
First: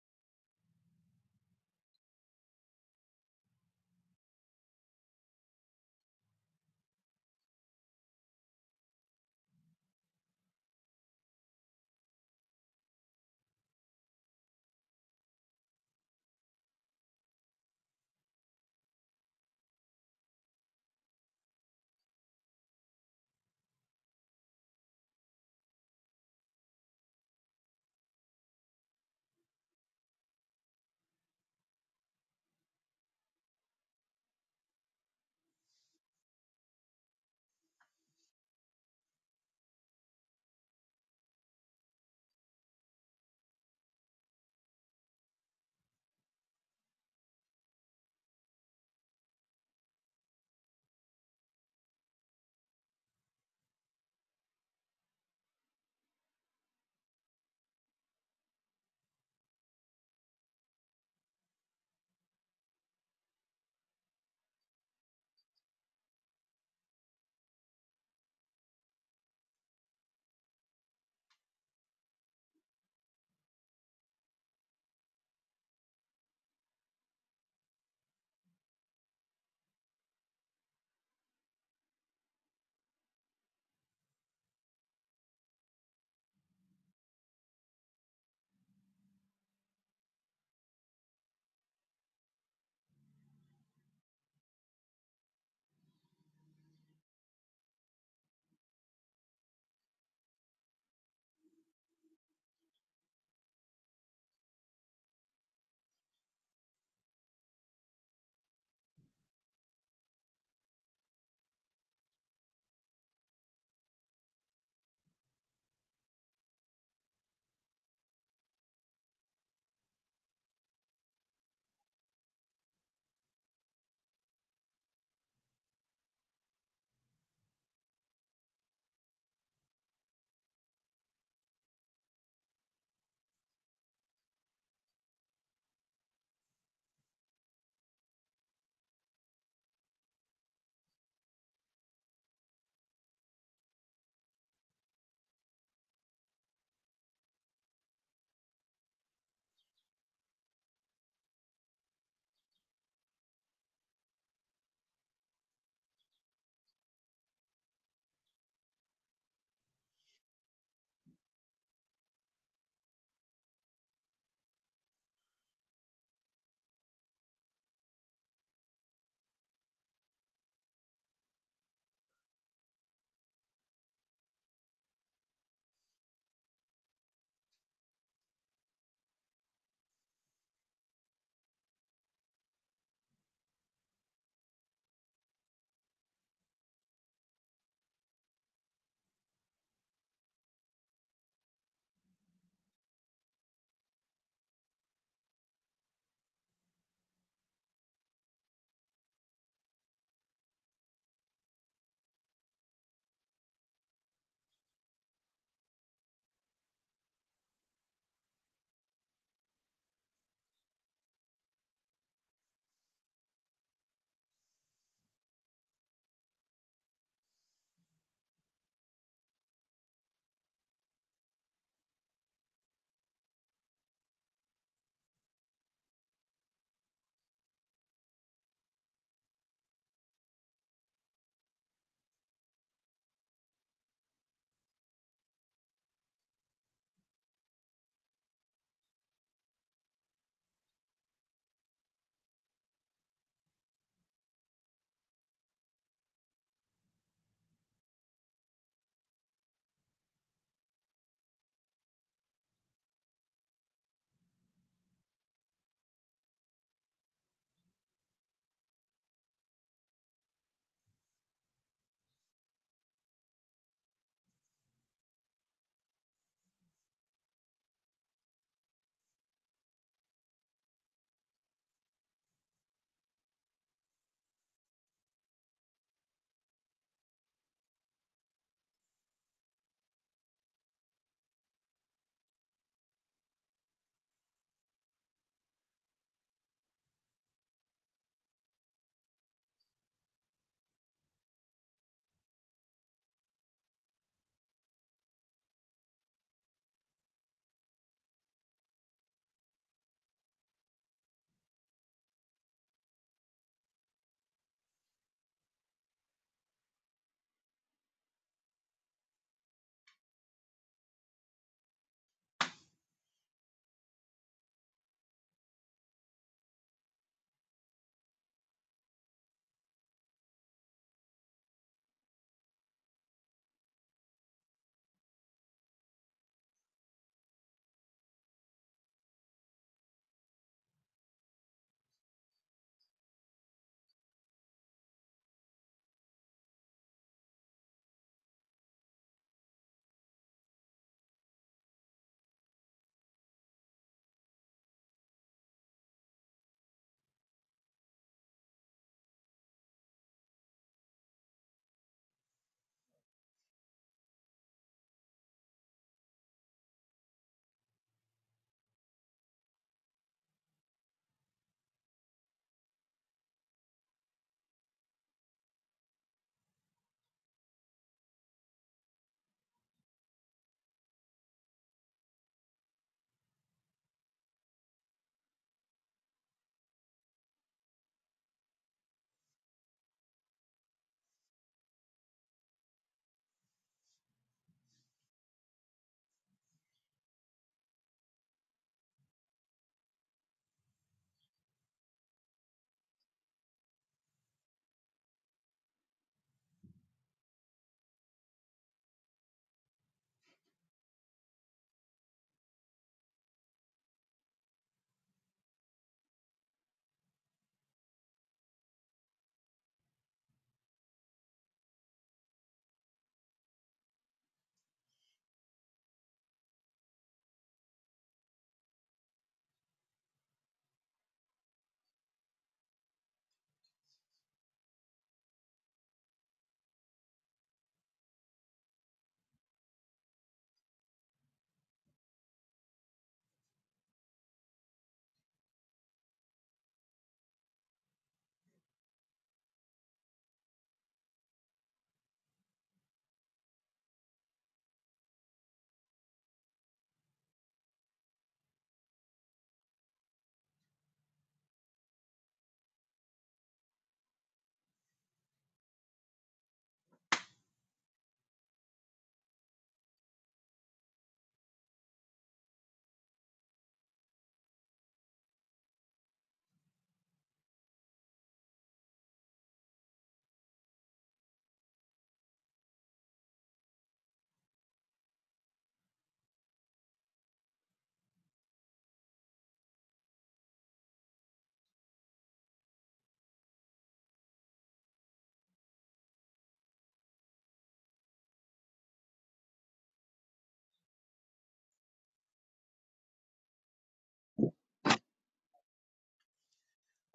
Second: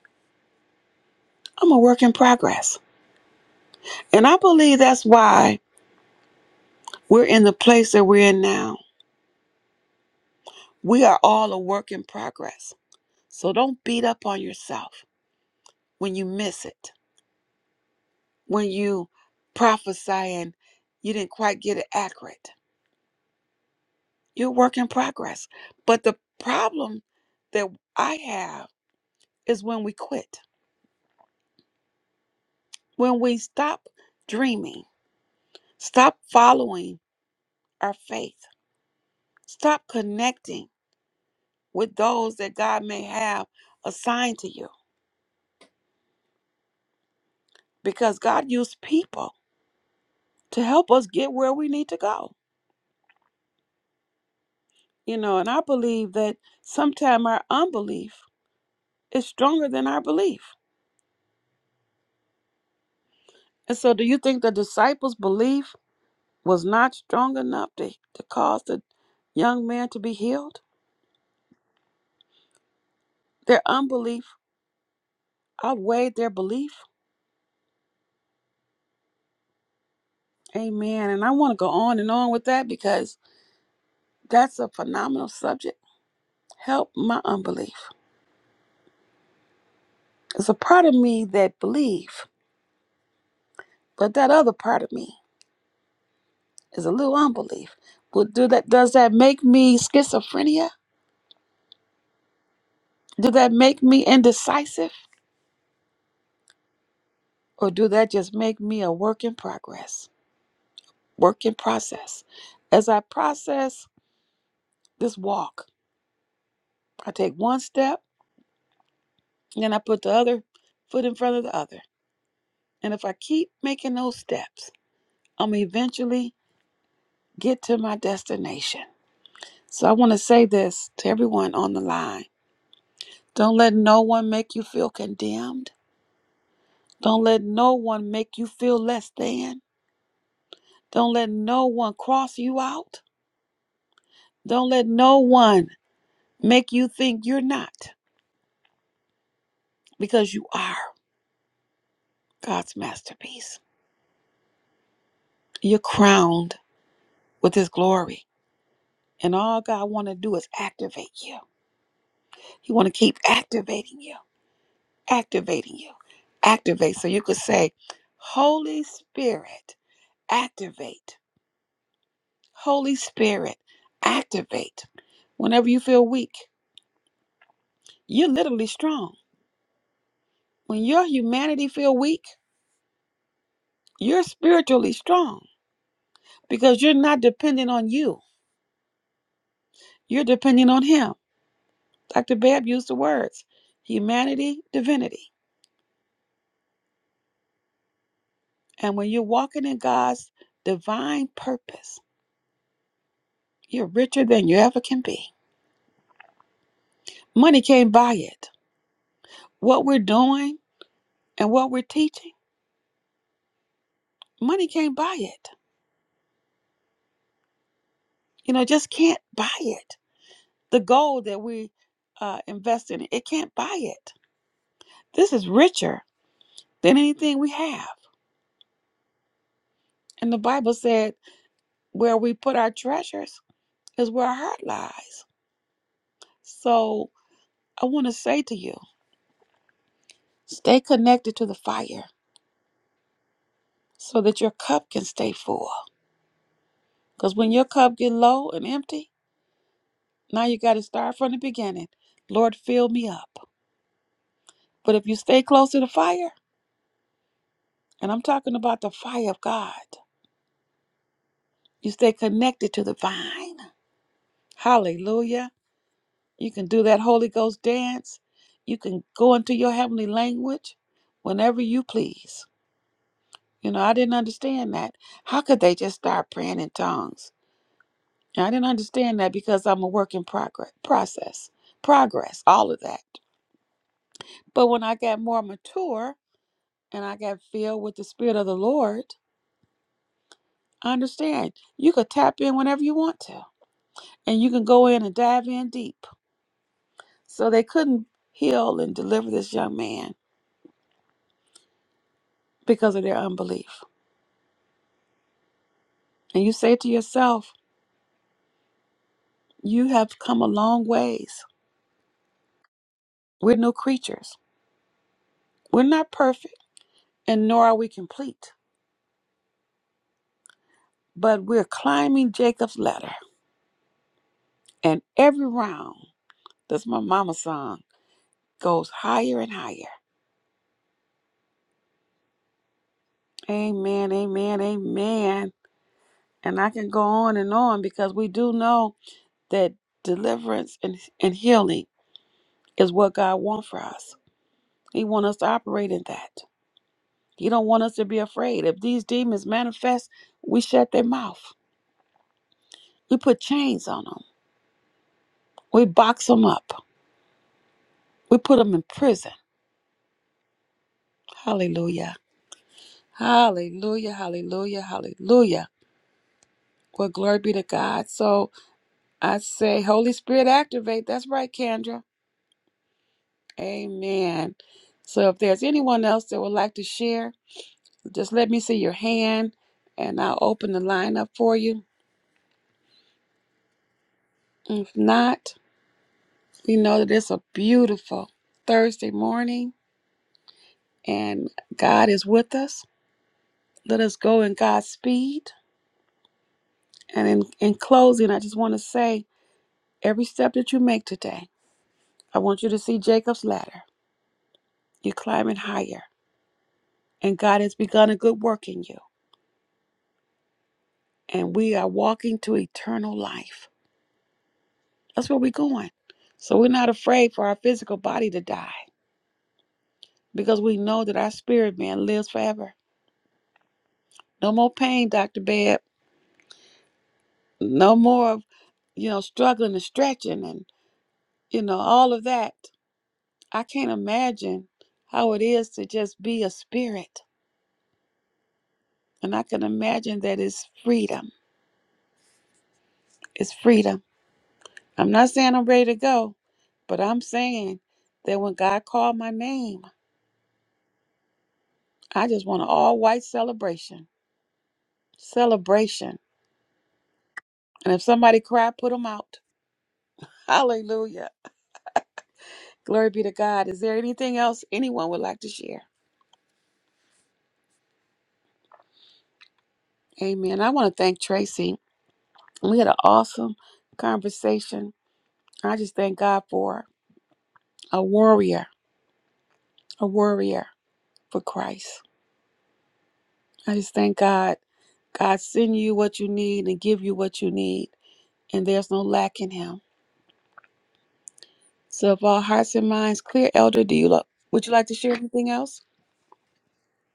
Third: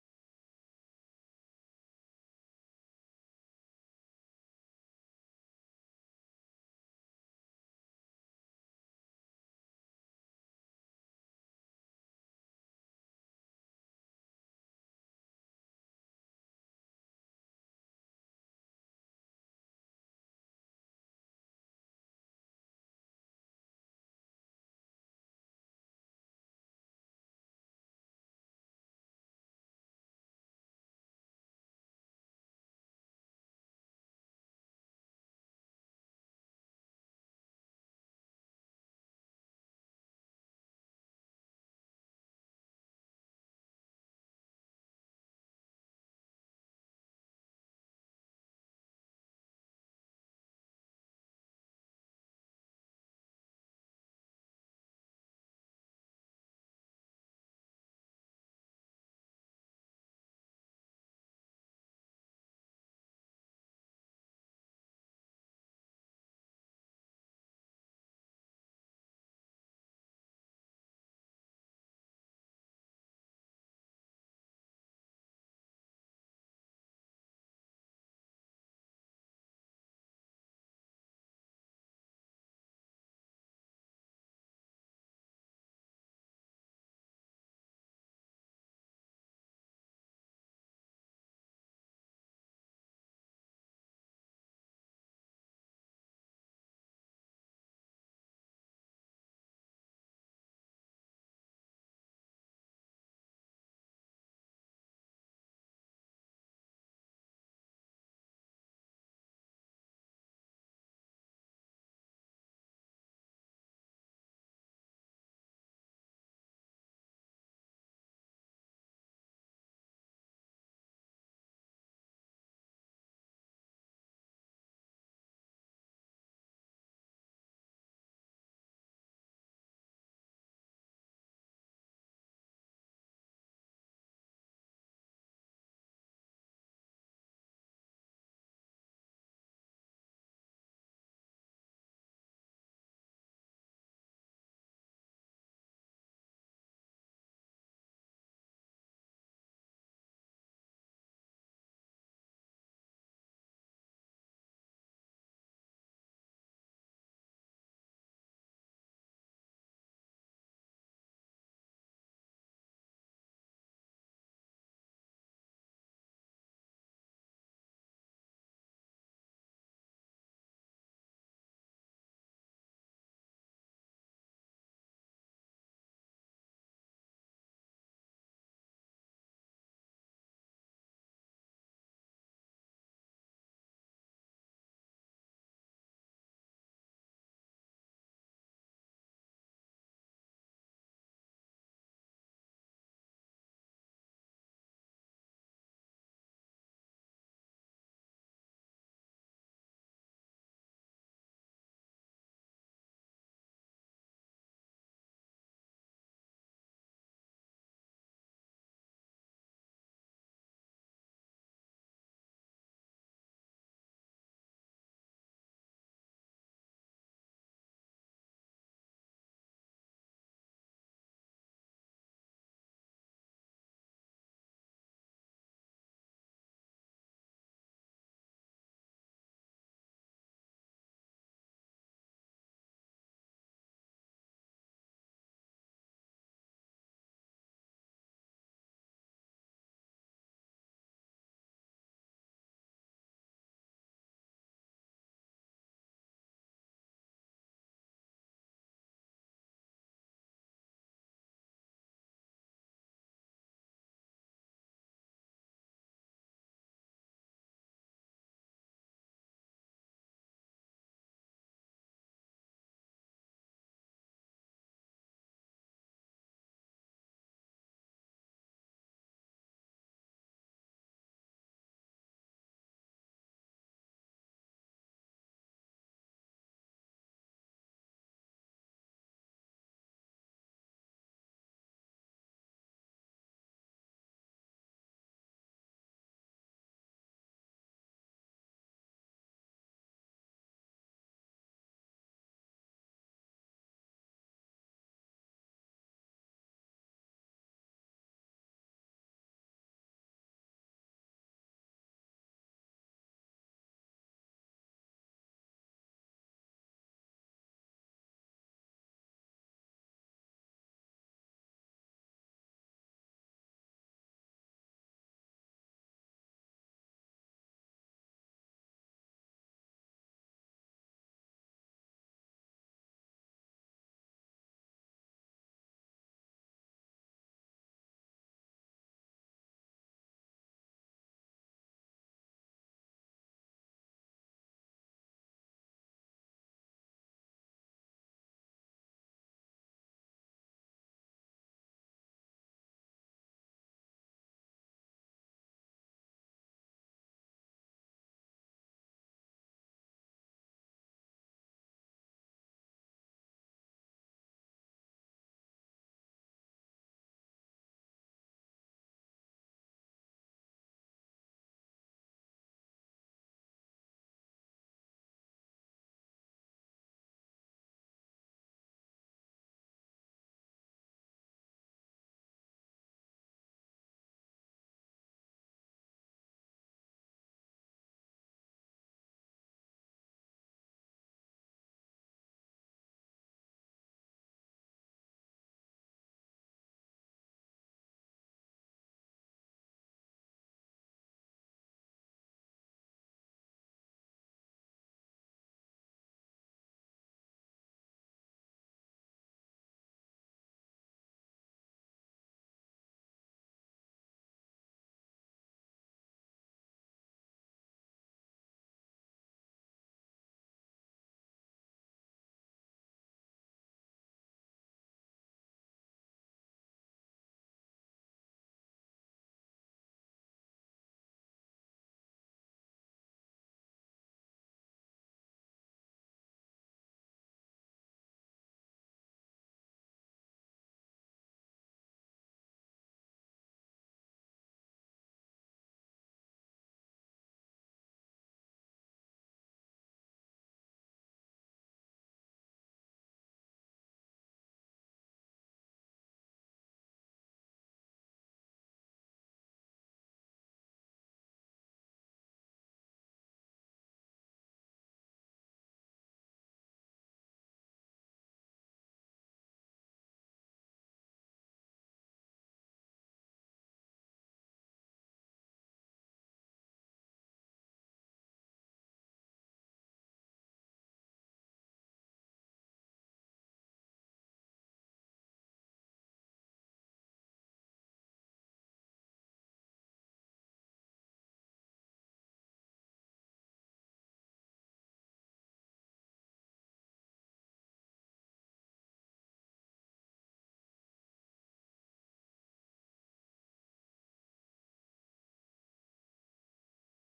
Speaker 1: I'm a work in progress. And I believe that's why We're in the place that we're in now. We are all a work in progress. So don't beat up on yourself when you miss it, when you prophesy and you didn't quite get it accurate. You're a work in progress. But the problem that I have is when we quit, when we stop dreaming, stop following our faith, stop connecting with those that God may have assigned to you. Because God used people to help us get where we need to go. You know, and I believe that sometimes our unbelief is stronger than our belief. And so, do you think the disciples' belief was not strong enough to, to cause the young man to be healed? Their unbelief outweighed their belief. Amen. And I want to go on and on with that because that's a phenomenal subject. Help my unbelief. It's a part of me that believe, but that other part of me is a little unbelief. But do that does that make me schizophrenia? Do that make me indecisive? Or do that just make me a work in progress? Work in process. As I process this walk, I take one step and then I put the other foot in front of the other. And if I keep making those steps, I'm eventually get to my destination. So I want to say this to everyone on the line. Don't let no one make you feel condemned. Don't let no one make you feel less than. Don't let no one cross you out. Don't let no one make you think you're not, because you are God's masterpiece. You're crowned with His glory. And all God want to do is activate you. He want to keep activating you, activating you, activate. So you could say, Holy Spirit, activate. Holy Spirit, activate. Whenever you feel weak, you're literally strong When your humanity feel weak, you're spiritually strong because you're not dependent on you. You're depending on him. Dr. Babb used the words humanity, divinity. And when you're walking in God's divine purpose, you're richer than you ever can be. Money can't buy it. What we're doing and what we're teaching, money can't buy it. You know, just can't buy it. The gold that we uh, invest in, it can't buy it. This is richer than anything we have. And the Bible said, where we put our treasures is where our heart lies. So I want to say to you, stay connected to the fire so that your cup can stay full. Because when your cup get low and empty, now you got to start from the beginning. Lord, fill me up. But if you stay close to the fire, and I'm talking about the fire of God, you stay connected to the vine. Hallelujah You can do that Holy Ghost dance. You can go into your heavenly language whenever you please. You know, I didn't understand that. How could they just start praying in tongues? And I didn't understand that because I'm a work in progress, process, progress, all of that. But when I got more mature and I got filled with the Spirit of the Lord, I understand you could tap in whenever you want to, and you can go in and dive in deep. So they couldn't heal and deliver this young man because of their unbelief. and you say to yourself, You have come a long ways. We're new creatures. We're not perfect, and nor are we complete, but we're climbing Jacob's ladder. And every round, that's my mama's song, goes higher and higher. Amen, amen, amen. And I can go on and on because we do know that deliverance and, and healing is what God wants for us. He wants us to operate in that. He don't want us to be afraid. If these demons manifest, we shut their mouth We put chains on them. We box them up. We put them in prison. Hallelujah. Hallelujah. Hallelujah. Hallelujah. Well, glory be to God. So I say, Holy Spirit, activate. That's right, Kendra. Amen. So if there's anyone else that would like to share, just let me see your hand and I'll open the line up for you. If not, we know that it's a beautiful Thursday morning and God is with us. Let us go in God's speed And in, in closing, I just want to say every step that you make today, I want you to see Jacob's ladder. You're climbing higher, and God has begun a good work in you. And we are walking to eternal life. That's where we're going. So we're not afraid for our physical body to die because we know that our spirit man lives forever. No more pain, Dr. Beb. No more of, you know, struggling and stretching and, you know, all of that. I can't imagine how it is to just be a spirit And I can imagine that it's freedom. It's freedom. I'm not saying I'm ready to go, but I'm saying that when God called my name, I just want an all white celebration. Celebration. And if somebody cried, put them out. Hallelujah. Glory be to God. Is there anything else anyone would like to share? Amen. I want to thank Tracy. We had an awesome conversation. I just thank God for a warrior, a warrior for Christ. I just thank God. God send you what you need and give you what you need, and there's no lack in Him. So, if all hearts and minds clear, Elder, do you lo- would you like to share anything else?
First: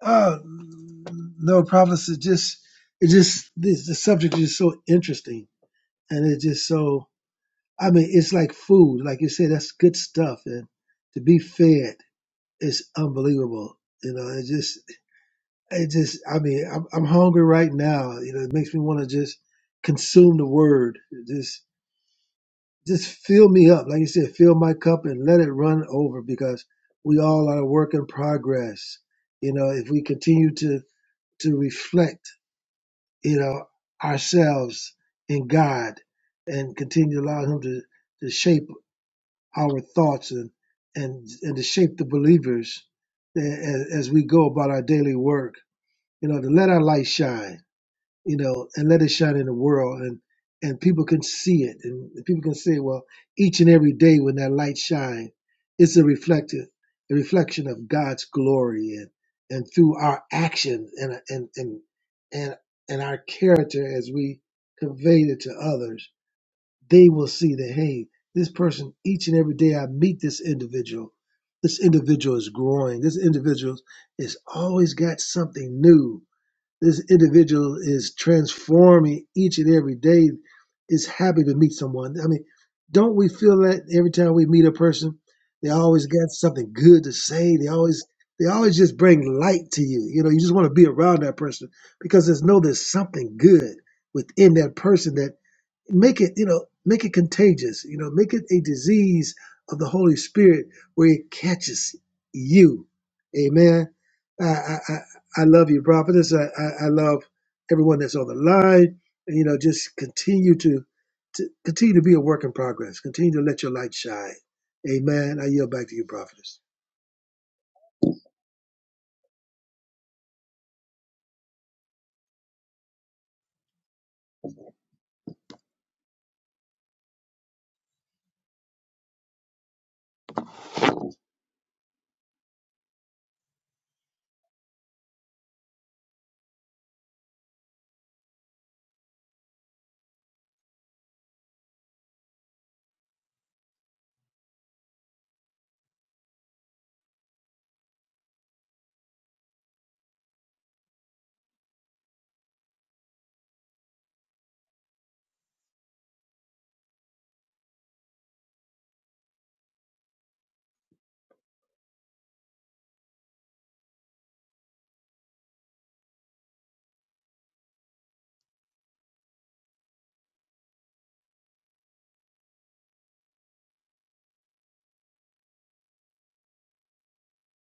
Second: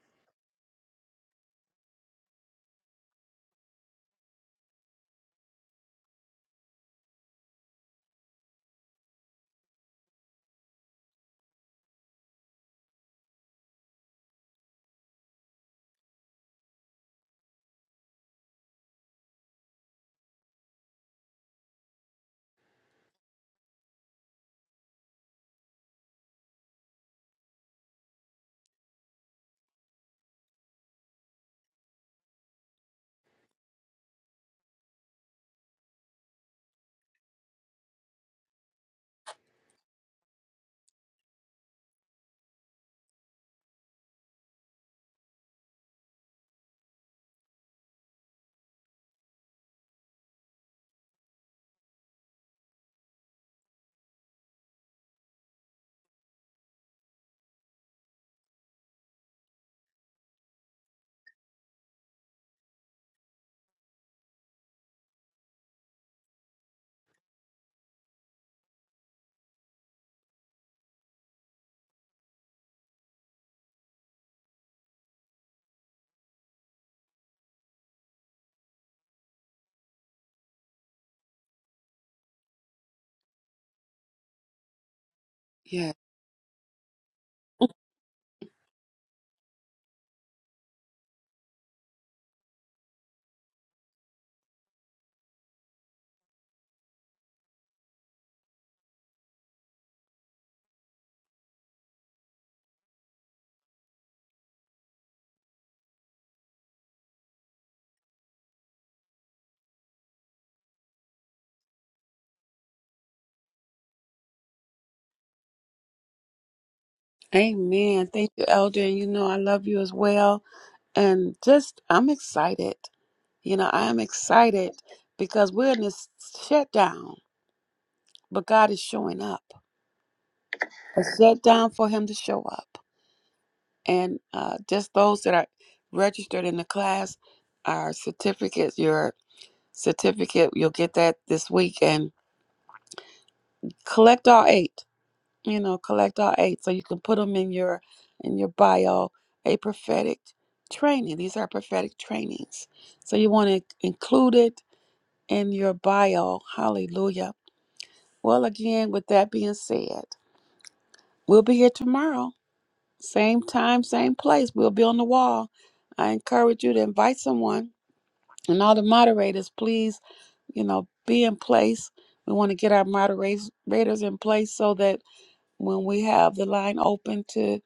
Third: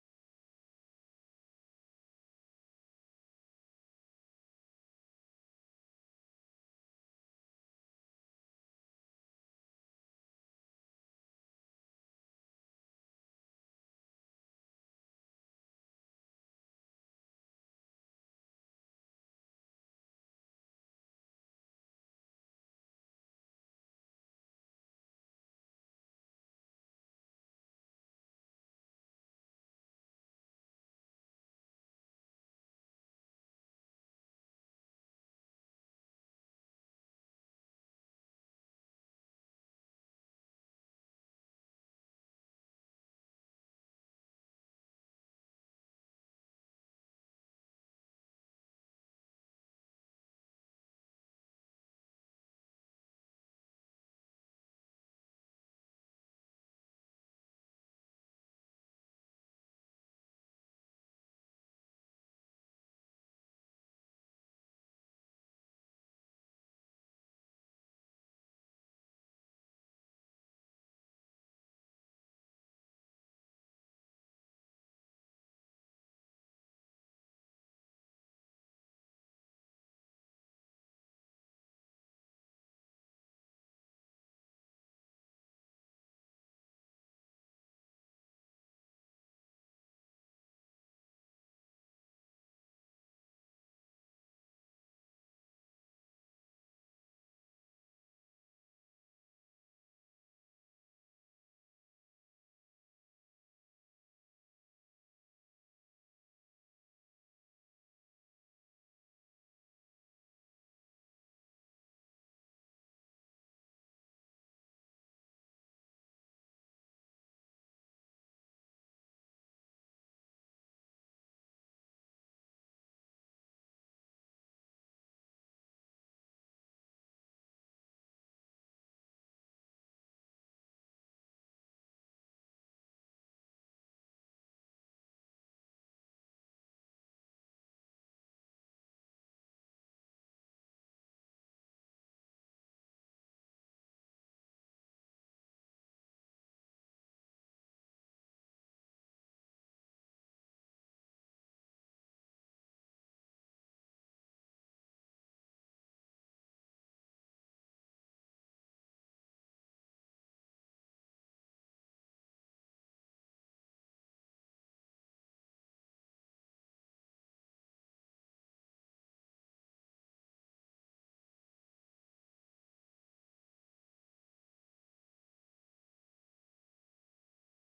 Speaker 2: Oh, no, prophetess, it just, it just, this, the subject is so interesting. And it's just so, I mean, it's like food. Like you said, that's good stuff. And to be fed is unbelievable. You know, it just, it just, I mean, I'm, I'm hungry right now. You know, it makes me want to just consume the word. Just, just fill me up, like you said, fill my cup and let it run over because we all are a work in progress. You know, if we continue to to reflect, you know, ourselves in God and continue to allow Him to, to shape our thoughts and and and to shape the believers a- a- as we go about our daily work. You know, to let our light shine you know, and let it shine in the world and and people can see it and people can say, well, each and every day when that light shines, it's a reflective a reflection of God's glory and and through our action and and and and, and our character as we convey it to others, they will see that hey, this person each and every day I meet this individual, this individual is growing. This individual is always got something new this individual is transforming each and every day, is happy to meet someone. I mean, don't we feel that every time we meet a person, they
Speaker 1: Yeah.
Speaker 2: always got something good to say. They always they always just bring light to you. You know, you just want to be around that person because there's no there's something good within that person that make it you know make it contagious you know make it a disease of the holy spirit where it catches you amen i i i I love you prophetess i i, I love everyone that's on the line and you know just continue to, to continue to be a work in progress continue to let your light shine amen i yield back to you prophetess
Speaker 1: Amen. Thank you, Elder. And you know I love you as well. And just I'm excited. You know, I am excited because we're in this shutdown, but God is showing up. A shutdown for Him to show up. And uh, just those that are registered in the class, our certificates, your certificate, you'll get that this week. And collect all eight. You know, collect all eight so you can put them in your in your bio. A prophetic training. These are prophetic trainings, so you want to include it in your bio. Hallelujah Well, again, with that being said, we'll be here tomorrow. Same time, same place. We'll be on the wall. I encourage you to invite someone. And all the moderators, please, you know, be in place. We want to get our moderators raters in place so that when we have the line open to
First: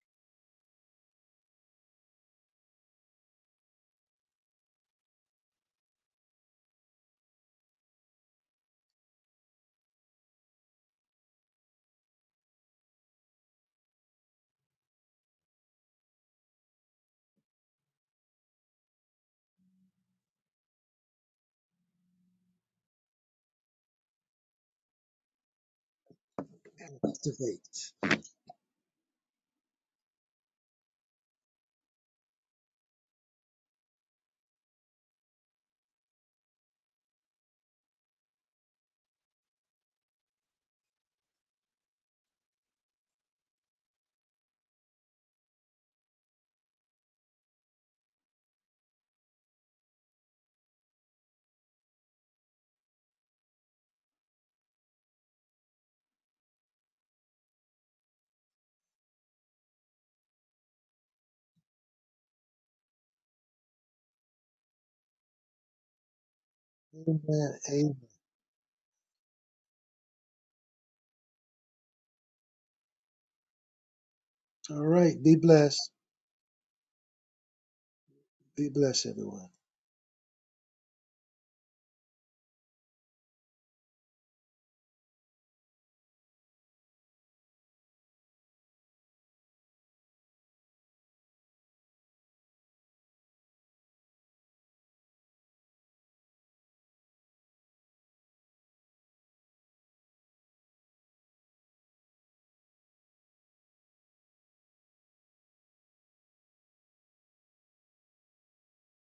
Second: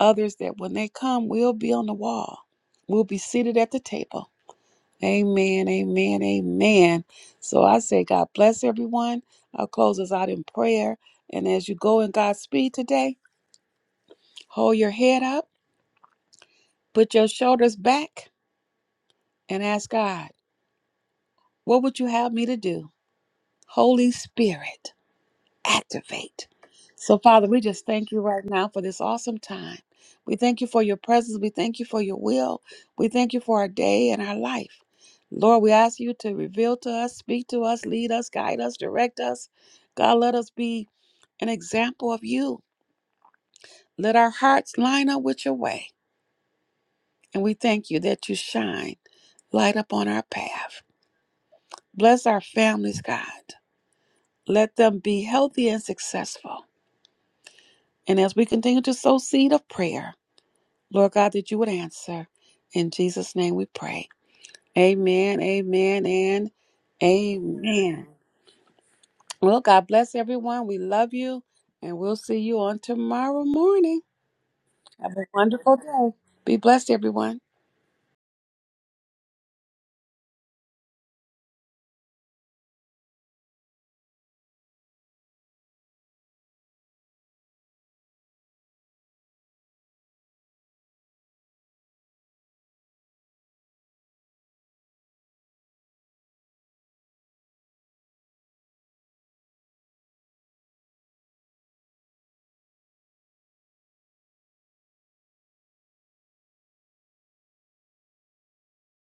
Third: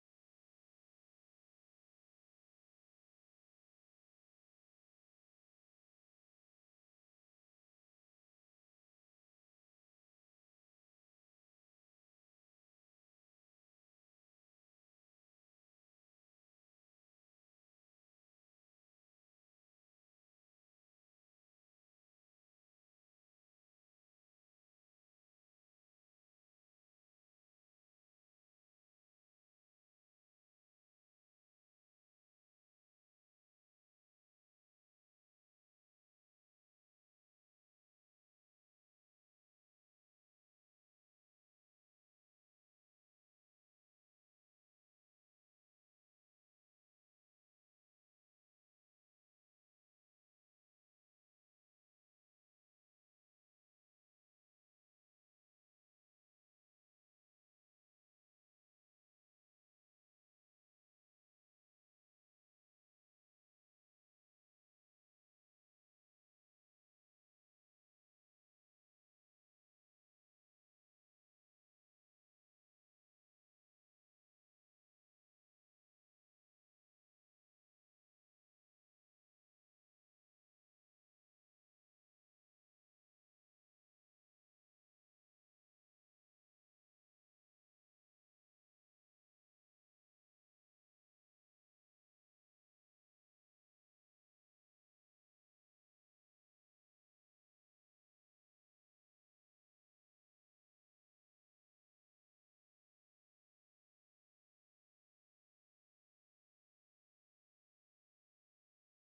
Speaker 1: others, that when they come, we'll be on the wall. We'll be seated at the table. Amen, amen, amen. So I say, God bless everyone. I'll close us out in prayer. And as you go in God's speed today, hold your head up, put your shoulders back, and ask God, What would you have me to do? Holy Spirit. activate. So, Father,
Speaker 2: Activate.
Speaker 1: we just thank you right now for this awesome time. We thank you for your presence. We thank you for your will. We thank you for our day and our life. Lord, we ask you to reveal to us, speak to us, lead us, guide us, direct us. God, let us be an example of you. Let our hearts line up with your way. And we thank you that you shine light upon our path. Bless our families, God. Let them be healthy and successful. And as we continue to sow seed of prayer, Lord God, that you would answer. In Jesus' name we pray. Amen, amen, and
Speaker 2: Amen. Amen.
Speaker 1: amen. Well, God bless everyone. We love you, and we'll see you on tomorrow morning.
Speaker 2: All
Speaker 1: Have
Speaker 2: right.
Speaker 1: a
Speaker 2: Be
Speaker 1: wonderful
Speaker 2: blessed.
Speaker 1: day. Be blessed, everyone.
Speaker 2: Be blessed, everyone.